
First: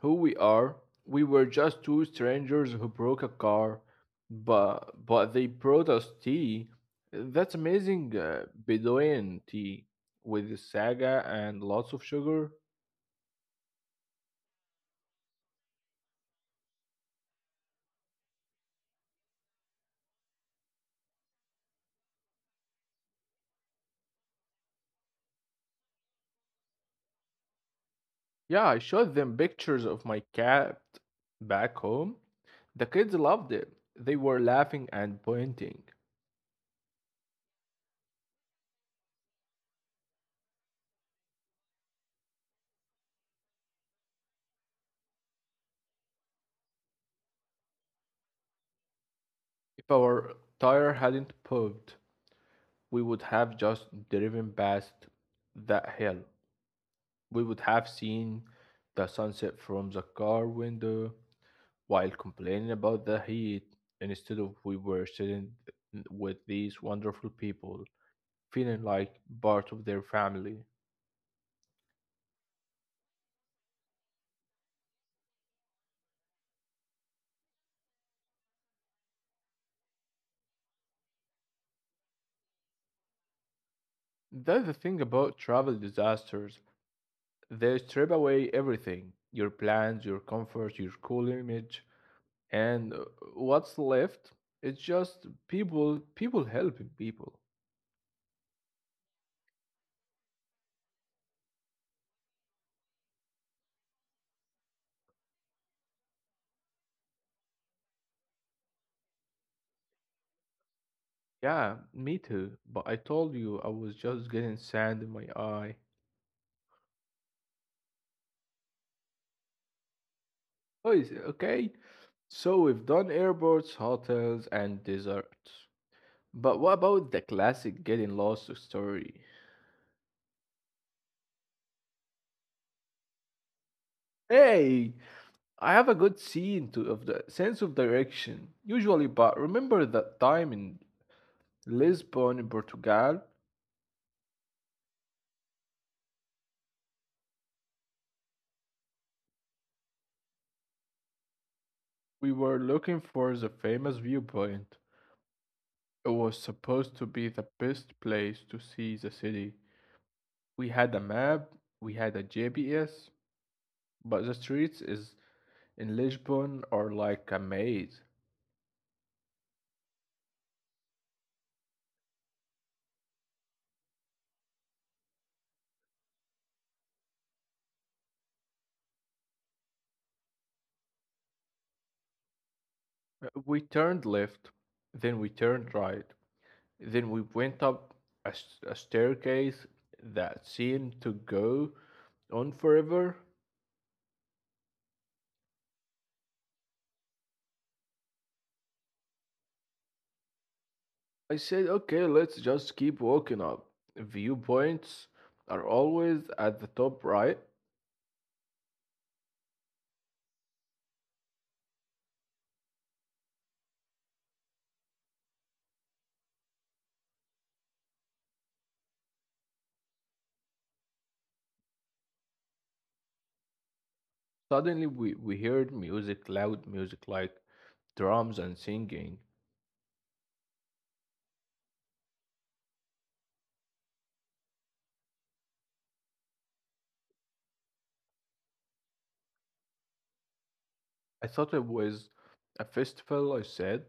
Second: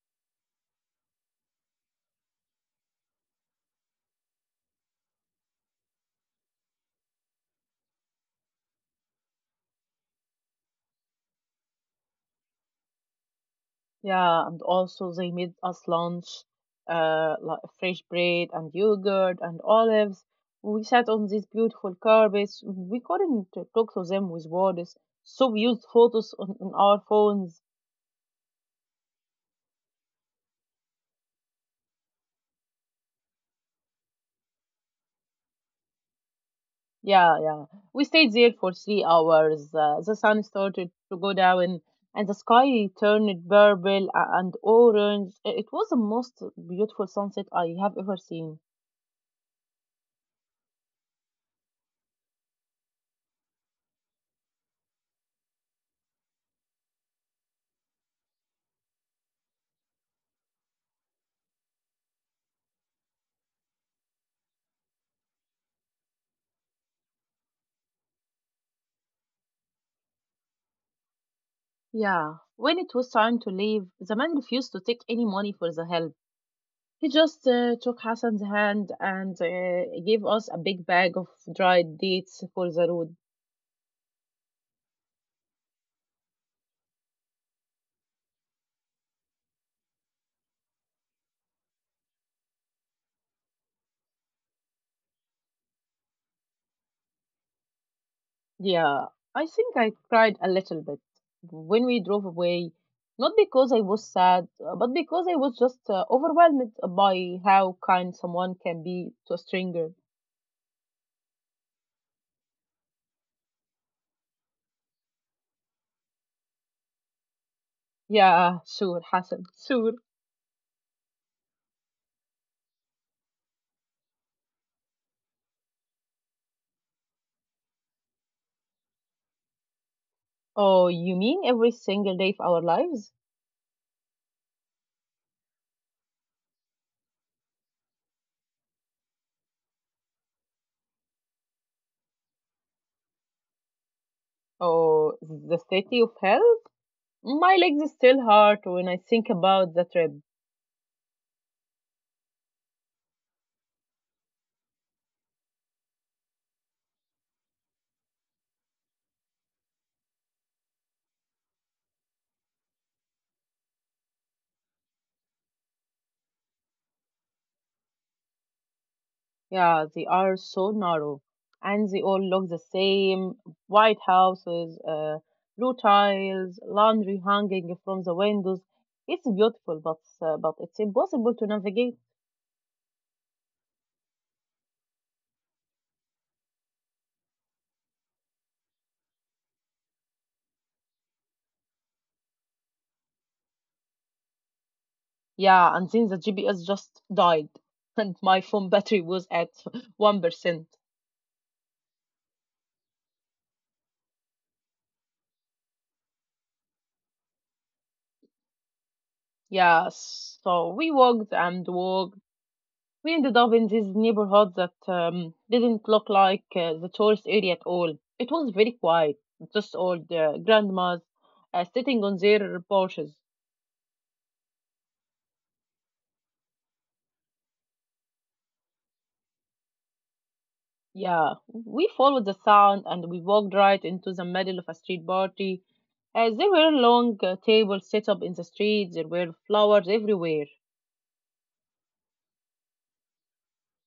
Speaker 2: who we are. We were just two strangers who broke a car, but they brought us tea. That's amazing Bedouin tea with saga and lots of sugar.
Speaker 1: Yeah, and also they made us lunch, like fresh bread and yogurt and olives. We sat on these beautiful carpets. We couldn't talk to them with words, so we used photos on our phones.
Speaker 2: Yeah, I showed them pictures of my cat back home. The kids loved it. They were laughing and pointing.
Speaker 1: Yeah, yeah. We stayed there for 3 hours. The sun started to go down, and the sky turned purple and orange. It was the most beautiful sunset I have ever seen.
Speaker 2: If our tire hadn't popped, we would have just driven past that hill. We would have seen the sunset from the car window while complaining about the heat instead of we were sitting with these wonderful people feeling like part of their family.
Speaker 1: Yeah. When it was time to leave, the man refused to take any money for the help. He just took Hassan's hand and gave us a big bag of dried dates for the road.
Speaker 2: That's the thing about travel disasters. They strip away everything your plans, your comfort, your cool image, and what's left? It's just people, people helping people.
Speaker 1: Yeah, I think I cried a little bit when we drove away, not because I was sad, but because I was just overwhelmed by how kind someone can be to a stranger.
Speaker 2: Yeah, me too. But I told you I was just getting sand in my eye.
Speaker 1: Yeah, sure, Hassan, sure.
Speaker 2: Oh, is it okay? So we've done airports, hotels, and desserts. But what about the classic getting lost story?
Speaker 1: Oh, you mean every single day of our lives?
Speaker 2: Hey, I have a good scene to, of the sense of direction usually, but remember that time in Lisbon in Portugal,
Speaker 1: Oh, the city of hell? My legs still hurt when I think about the trip.
Speaker 2: we were looking for the famous viewpoint. It was supposed to be the best place to see the city. We had a map, we had a GPS, but the streets is in Lisbon are like a maze.
Speaker 1: Yeah, they are so narrow, and they all look the same. White houses, blue tiles, laundry hanging from the windows. It's beautiful, but it's impossible to navigate.
Speaker 2: We turned left, then we turned right, then we went up a staircase that seemed to go on forever.
Speaker 1: Yeah, and then the GPS just died, and my phone battery was at 1%.
Speaker 2: I said, okay, let's just keep walking up. Viewpoints are always at the top right.
Speaker 1: Yeah, so we walked and walked. We ended up in this neighborhood that didn't look like the tourist area at all. It was very quiet, just old grandmas sitting on their porches.
Speaker 2: Suddenly, we heard music, loud music like drums and singing.
Speaker 1: Yeah, we followed the sound and we walked right into the middle of a street party. There were long tables set up in the street, there were flowers everywhere.
Speaker 2: I thought it was a festival. I said,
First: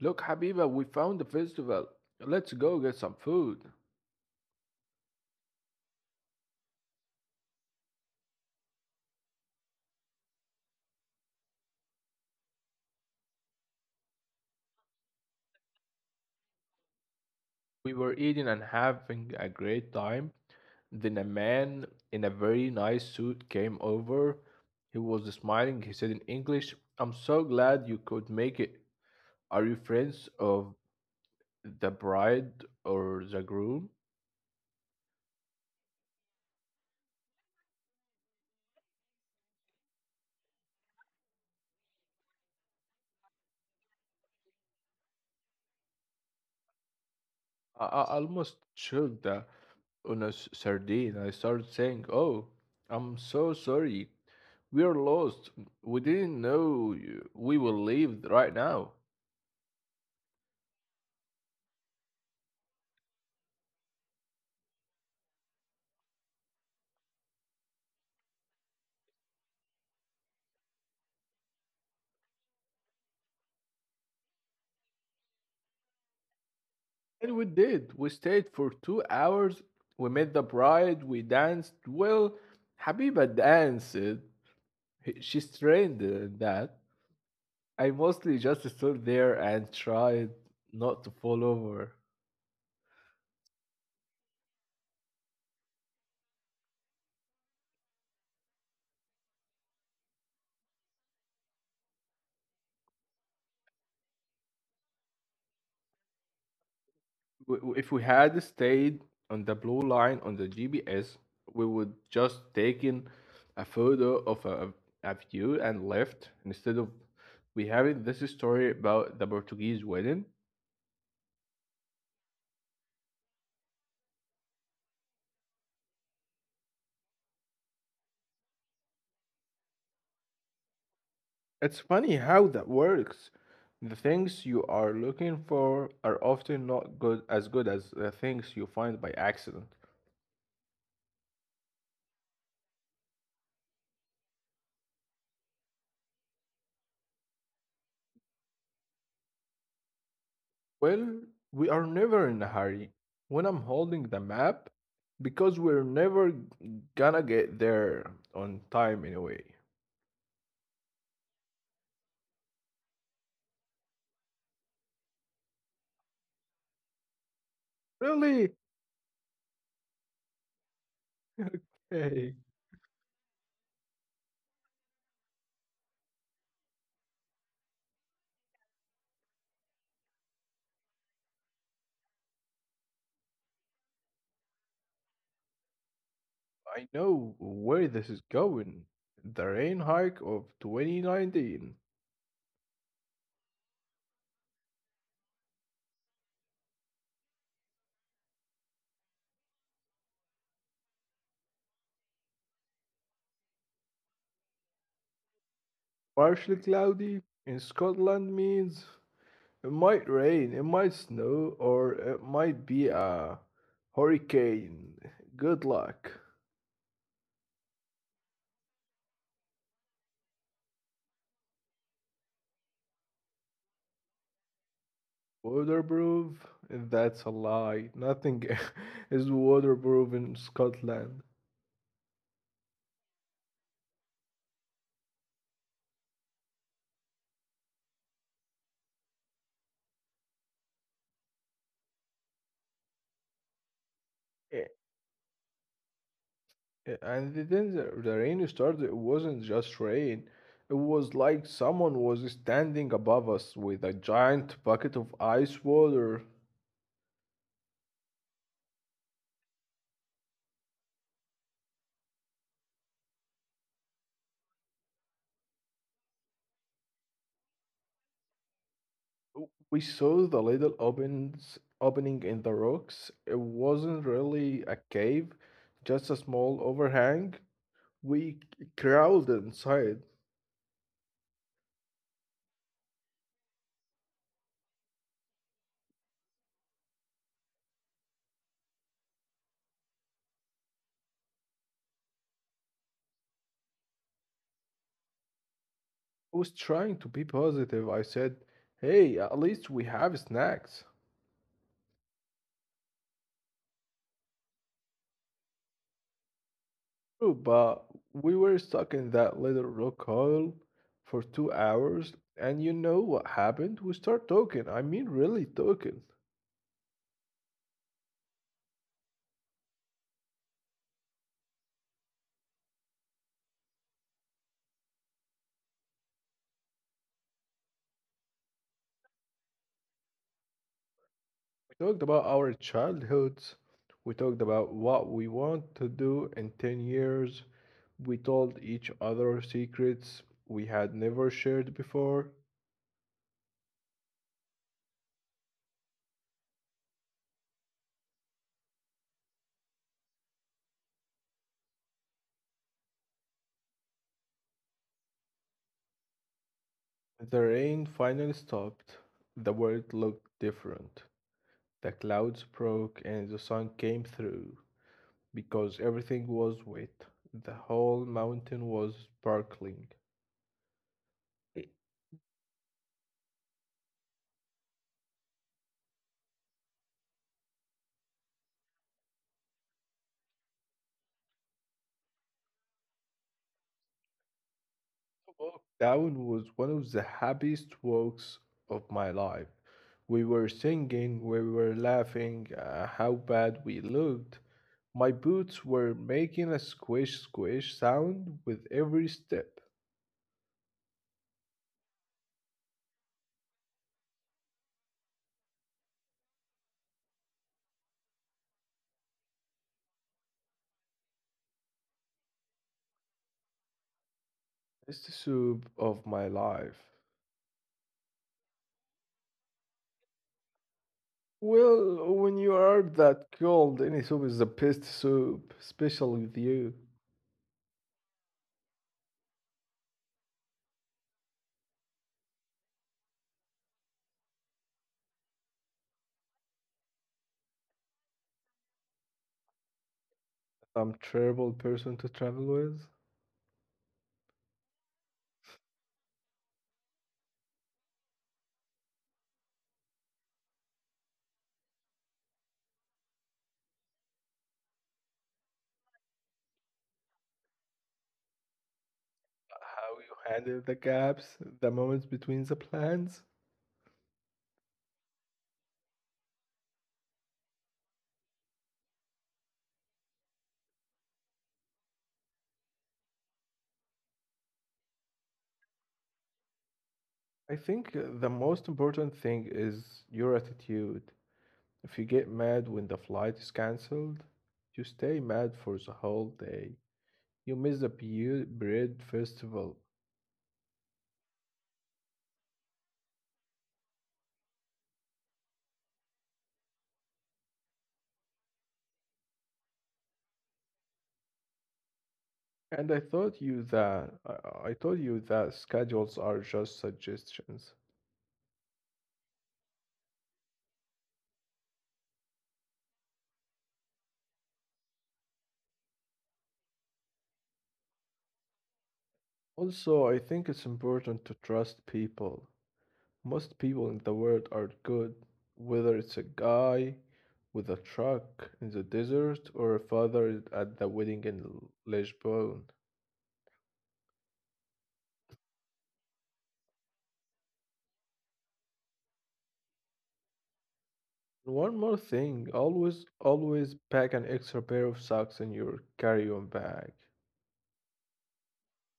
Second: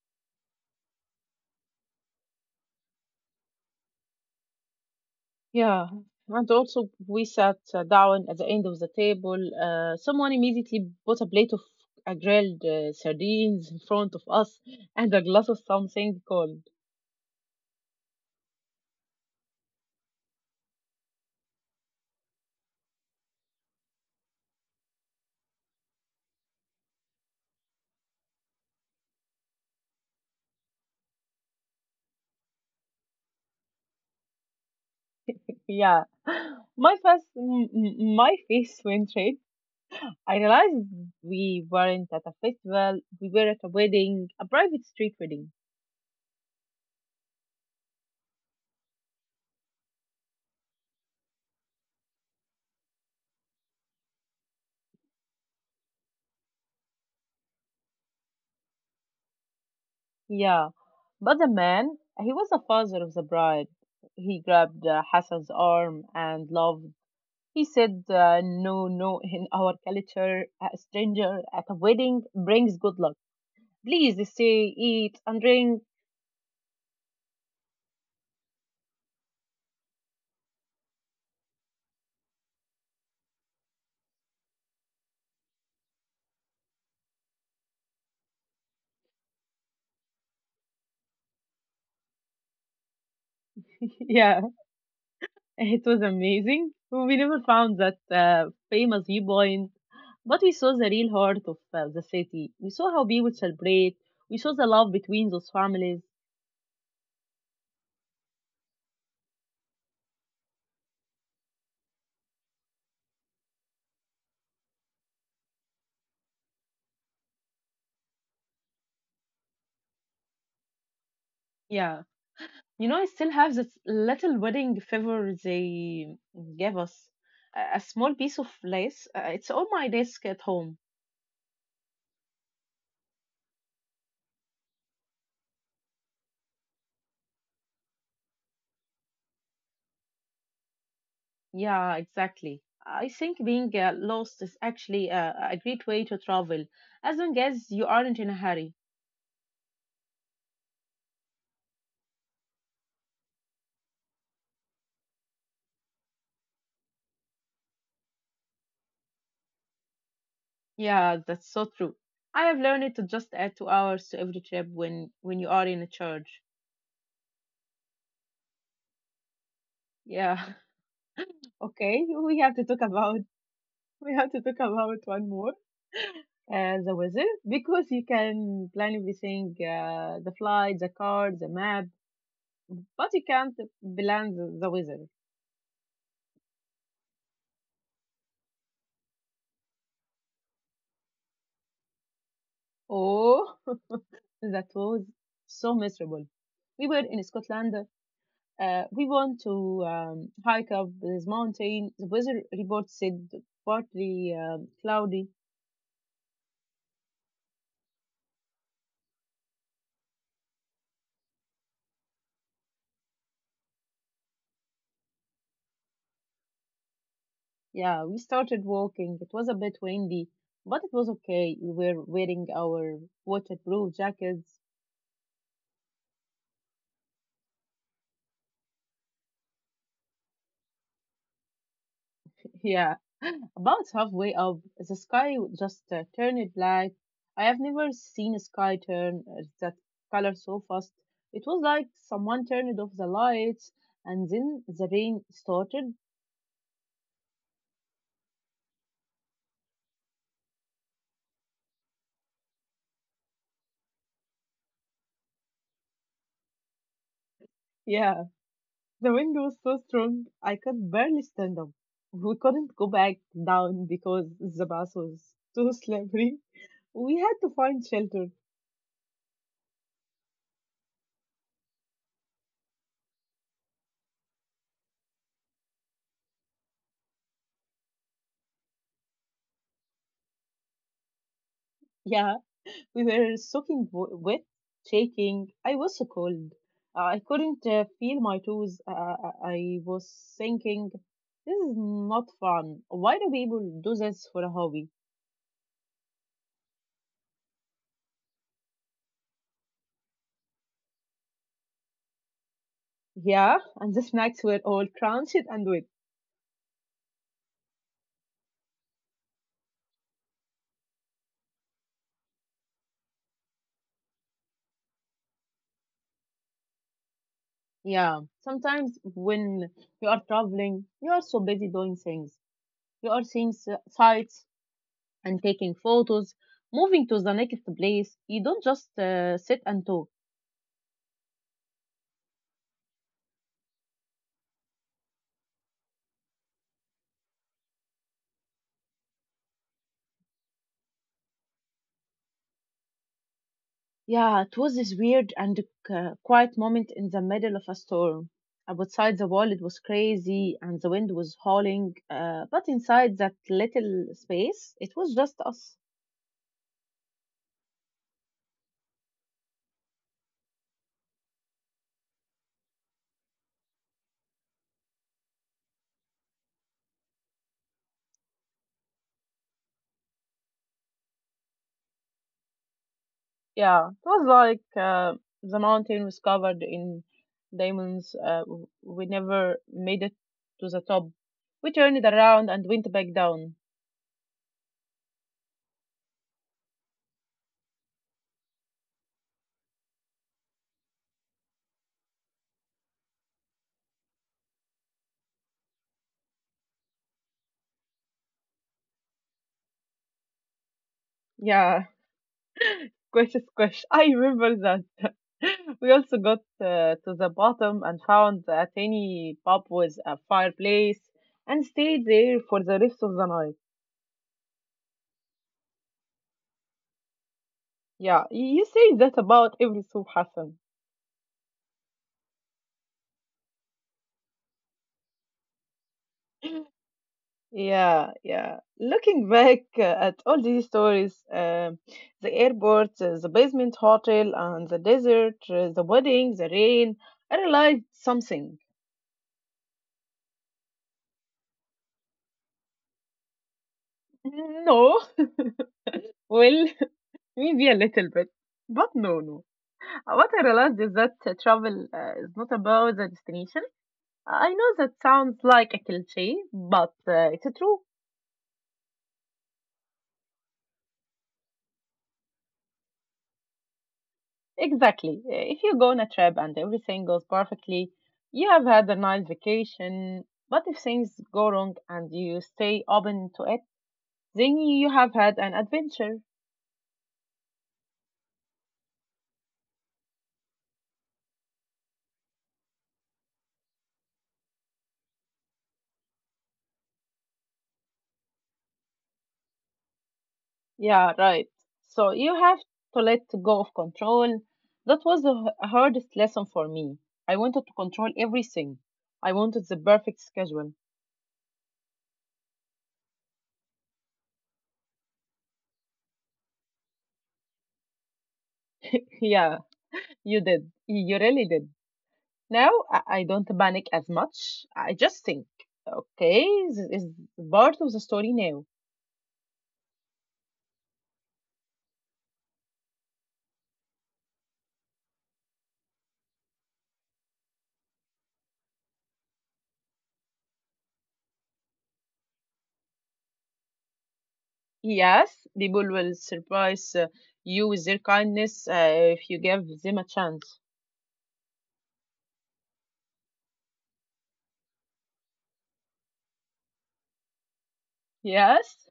Speaker 2: Look, Habiba, we found a festival. Let's go get some food.
Speaker 1: Yeah, and also we sat down at the end of the table. Someone immediately put a plate of grilled sardines in front of us and a glass of something cold.
Speaker 2: We were eating and having a great time. Then a man in a very nice suit came over. He was smiling. He said in English, I'm so glad you could make it. Are you friends of the bride or the groom?
Speaker 1: Yeah, my face, my face went red. I realized we weren't at a festival; we were at a wedding, a private street wedding.
Speaker 2: I almost choked on a sardine. I started saying, Oh, I'm so sorry. We are lost. We didn't know you- We will leave right now.
Speaker 1: Yeah, but the man, he was the father of the bride. He grabbed Hassan's arm and laughed. He said, "No, no, in our culture, a stranger at a wedding brings good luck. Please stay, eat, and drink."
Speaker 2: And we did. We stayed for 2 hours. We met the bride. We danced. Well, Habiba danced. She's trained in that. I mostly just stood there and tried not to fall over.
Speaker 1: Yeah, it was amazing. We never found that famous viewpoint, but we saw the real heart of the city. We saw how people celebrate. We saw the love between those families.
Speaker 2: If we had stayed on the blue line on the GPS, we would just taken a photo of a view and left instead of we having this story about the Portuguese wedding.
Speaker 1: Yeah. You know, I still have this little wedding favor they gave us. A small piece of lace. It's on my desk at home.
Speaker 2: It's funny how that works. The things you are looking for are often not good as good as the things you find by accident.
Speaker 1: Yeah, exactly. I think being lost is actually a great way to travel, as long as you aren't in a hurry.
Speaker 2: Well, we are never in a hurry when I'm holding the map because we're never gonna get there on time anyway.
Speaker 1: Yeah, that's so true. I have learned to just add 2 hours to every trip when you are in a church.
Speaker 2: Really?
Speaker 1: Yeah. Okay,
Speaker 2: Okay.
Speaker 1: we have to talk about we have to talk about one more the weather, because you can plan everything, the flight, the car, the map, but you can't plan the weather.
Speaker 2: I know where this is going. The rain hike of 2019.
Speaker 1: Oh, that was so miserable. We were in Scotland. We want to hike up this mountain. The weather report said partly cloudy.
Speaker 2: Partially cloudy in Scotland means it might rain, it might snow, or it might be a hurricane. Good luck.
Speaker 1: Yeah, we started walking. It was a bit windy, but it was okay. We were wearing our waterproof jackets.
Speaker 2: Waterproof? That's a lie. Nothing is waterproof in Scotland.
Speaker 1: Yeah, about halfway up, the sky just turned black. I have never seen a sky turn that color so fast. It was like someone turned off the lights, and
Speaker 2: Eh,
Speaker 1: then the rain started.
Speaker 2: And then the rain started, it wasn't just rain. It was like someone was standing above us with a giant bucket of ice water.
Speaker 1: Yeah, the wind was so strong I could barely stand up. We couldn't go back down because the bus was too slippery. We had to find shelter.
Speaker 2: We saw the little opening in the rocks. It wasn't really a cave, just a small overhang. Crawled inside.
Speaker 1: Yeah, we were soaking wet, shaking. I was so cold. I couldn't feel my toes. I was thinking, this is not fun. Why do people do this for a hobby?
Speaker 2: I was trying to be positive. I said, hey, at least we have snacks.
Speaker 1: Yeah, and the snacks were all crunched and wet.
Speaker 2: True, but we were stuck in that little rock hole for 2 hours. And you know what happened? We start talking. I mean, really talking.
Speaker 1: Yeah, sometimes when you are traveling, you are so busy doing things. You are seeing sights and taking photos, moving to the next place. You don't just sit and talk.
Speaker 2: We talked about our childhoods. We talked about what we want to do in 10 years. We told each other secrets we had never shared before.
Speaker 1: Yeah, it was this weird and quiet moment in the middle of a storm. Outside the wall, it was crazy and the wind was howling, but inside that little space, it was just us.
Speaker 2: The rain finally stopped. The world looked different. The clouds broke and the sun came through. Because everything was wet, the whole mountain was sparkling. The
Speaker 1: Yeah, it was like the mountain was covered in diamonds. We never made it to the top. We turned around and went back down.
Speaker 2: walk down was one of the happiest walks of my life. We were singing, we were laughing, how bad we looked. My boots were making a squish squish sound with every step.
Speaker 1: Yeah, squish, squish. I remember that. We also got to the bottom and found a tiny pub with a fireplace and stayed there for the rest of the night.
Speaker 2: It's the soup of my life.
Speaker 1: Yeah, you say that about every soup, Hassan.
Speaker 2: Well, when you are that cold, any soup is the best soup, especially with you.
Speaker 1: Yeah, yeah. Looking back at all these stories, um the airport, the basement hotel, and the desert, the wedding, the rain, I realized something.
Speaker 2: Some terrible person to travel with.
Speaker 1: No, well, maybe a little bit, but no, no. What I realized is that travel is not about the destination. I know that sounds like a cliché, but it's true.
Speaker 2: How you handle the gaps, the moments between the plans.
Speaker 1: Exactly. If you go on a trip and everything goes perfectly, you have had a nice vacation. But if things go wrong and you stay open to it, then you have had an adventure.
Speaker 2: I think the most important thing is your attitude. If you get mad when the flight is cancelled, you stay mad for the whole day. You miss the bread festival.
Speaker 1: Yeah, right. So you have to let go of control. That was the hardest lesson for me. I wanted to control everything. I wanted the perfect schedule.
Speaker 2: And I thought you that I told you that schedules are just suggestions.
Speaker 1: Yeah, you did. You really did. Now I don't panic as much. I just think, okay, this is part of the story now.
Speaker 2: Also, I think it's important to trust people. Most people in the world are good, whether it's a guy with a truck in the desert or a father at the wedding in Lisbon.
Speaker 1: Yes, people will surprise you with their kindness if you give them a chance.
Speaker 2: One more thing, always, always pack an extra pair of socks in your carry-on bag.
Speaker 1: Yes,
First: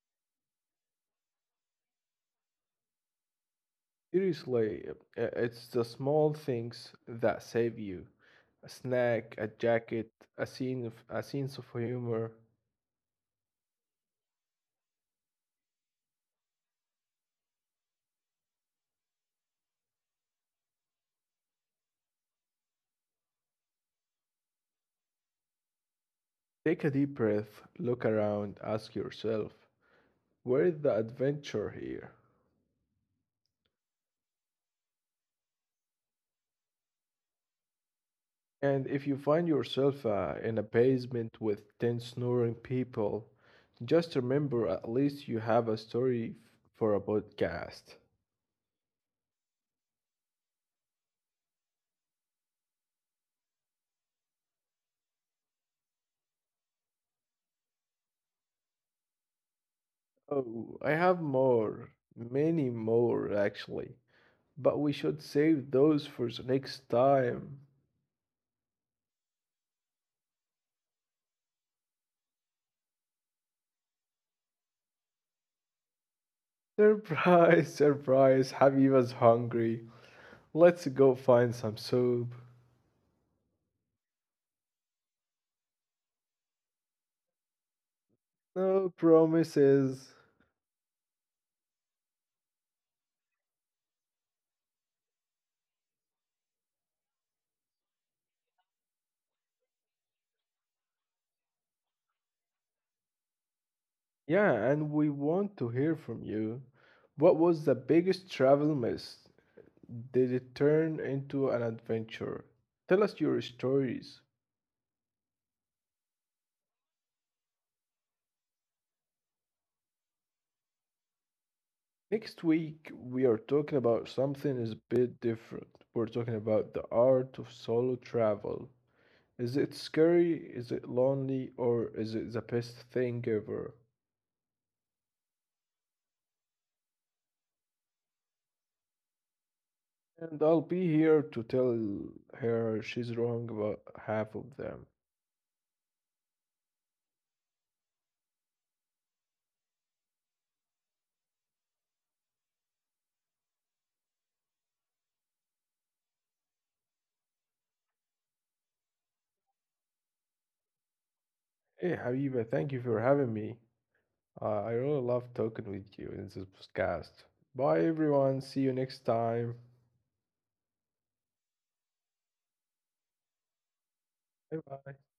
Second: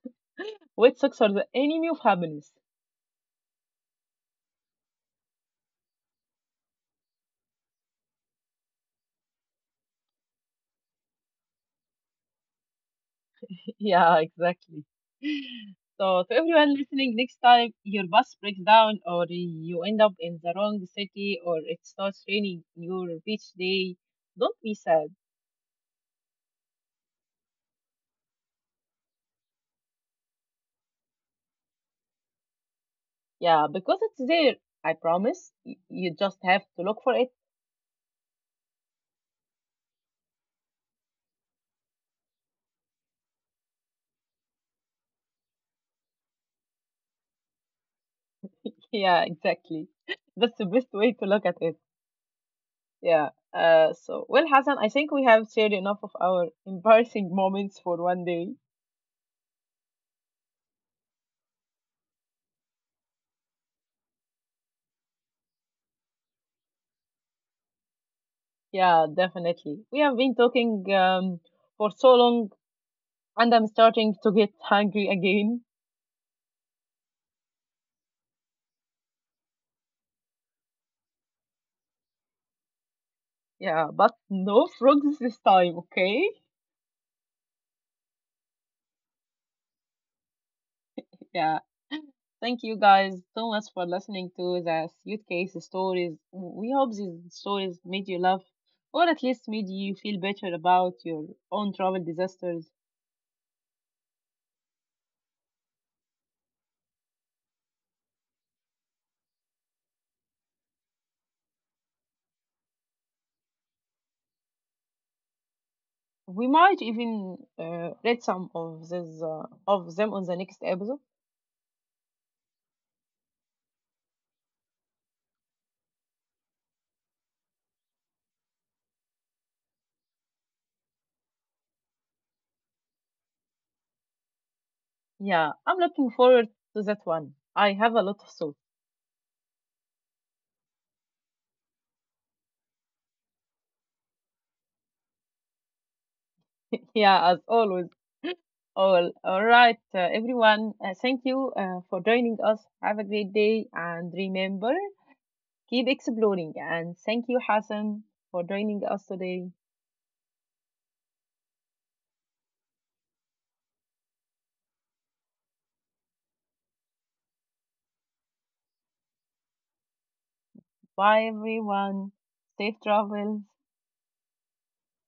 Speaker 1: wet socks are the enemy of happiness.
Speaker 2: Seriously, it's the small things that save you. A snack, a jacket, a sense of humor.
Speaker 1: Yeah, exactly. So, to everyone listening, next time your bus breaks down or you end up in the wrong city or it starts raining your beach day, don't be sad.
Speaker 2: Take a deep breath, look around, ask yourself, where is the adventure here?
Speaker 1: Yeah, because it's there. I promise. You just have to look for it.
Speaker 2: And if you find yourself in a basement with 10 snoring people, just remember at least you have a story for a podcast.
Speaker 1: Yeah, exactly. That's the best way to look at it. Yeah. So, Hassan, I think we have shared enough of our embarrassing moments for one day.
Speaker 2: Oh, I have more, many more actually, but we should save those for the next time.
Speaker 1: Yeah, definitely. We have been talking for so long, and I'm starting to get hungry again.
Speaker 2: Surprise, surprise, Habiba's hungry. Let's go find some soup.
Speaker 1: Yeah, but no frogs this time, okay?
Speaker 2: No promises.
Speaker 1: Yeah. Thank you guys so much for listening to The Suitcase Stories. We hope these stories made you laugh or at least made you feel better about your own travel disasters.
Speaker 2: Yeah, and we want to hear from you. What was the biggest travel miss? Did it turn into an adventure? Tell us your stories.
Speaker 1: We might even read some of of them on the next episode.
Speaker 2: Next week, we are talking about something is a bit different. We're talking about the art of solo travel. Is it scary? Is it lonely? Or is it the best thing ever?
Speaker 1: Yeah, I'm looking forward to that one. I have a lot of thoughts.
Speaker 2: And I'll be here to tell her she's wrong about half of them.
Speaker 1: Yeah, as always. All right, everyone. Thank you for joining us. Have a great day, and remember, keep exploring. And thank you, Hassan, for joining us today.
Speaker 2: Hey, Habiba, thank you for having me. I really love talking with you in this podcast. Bye, everyone. See you next time.
Speaker 1: Bye, everyone. Safe travel.
Speaker 2: Bye bye.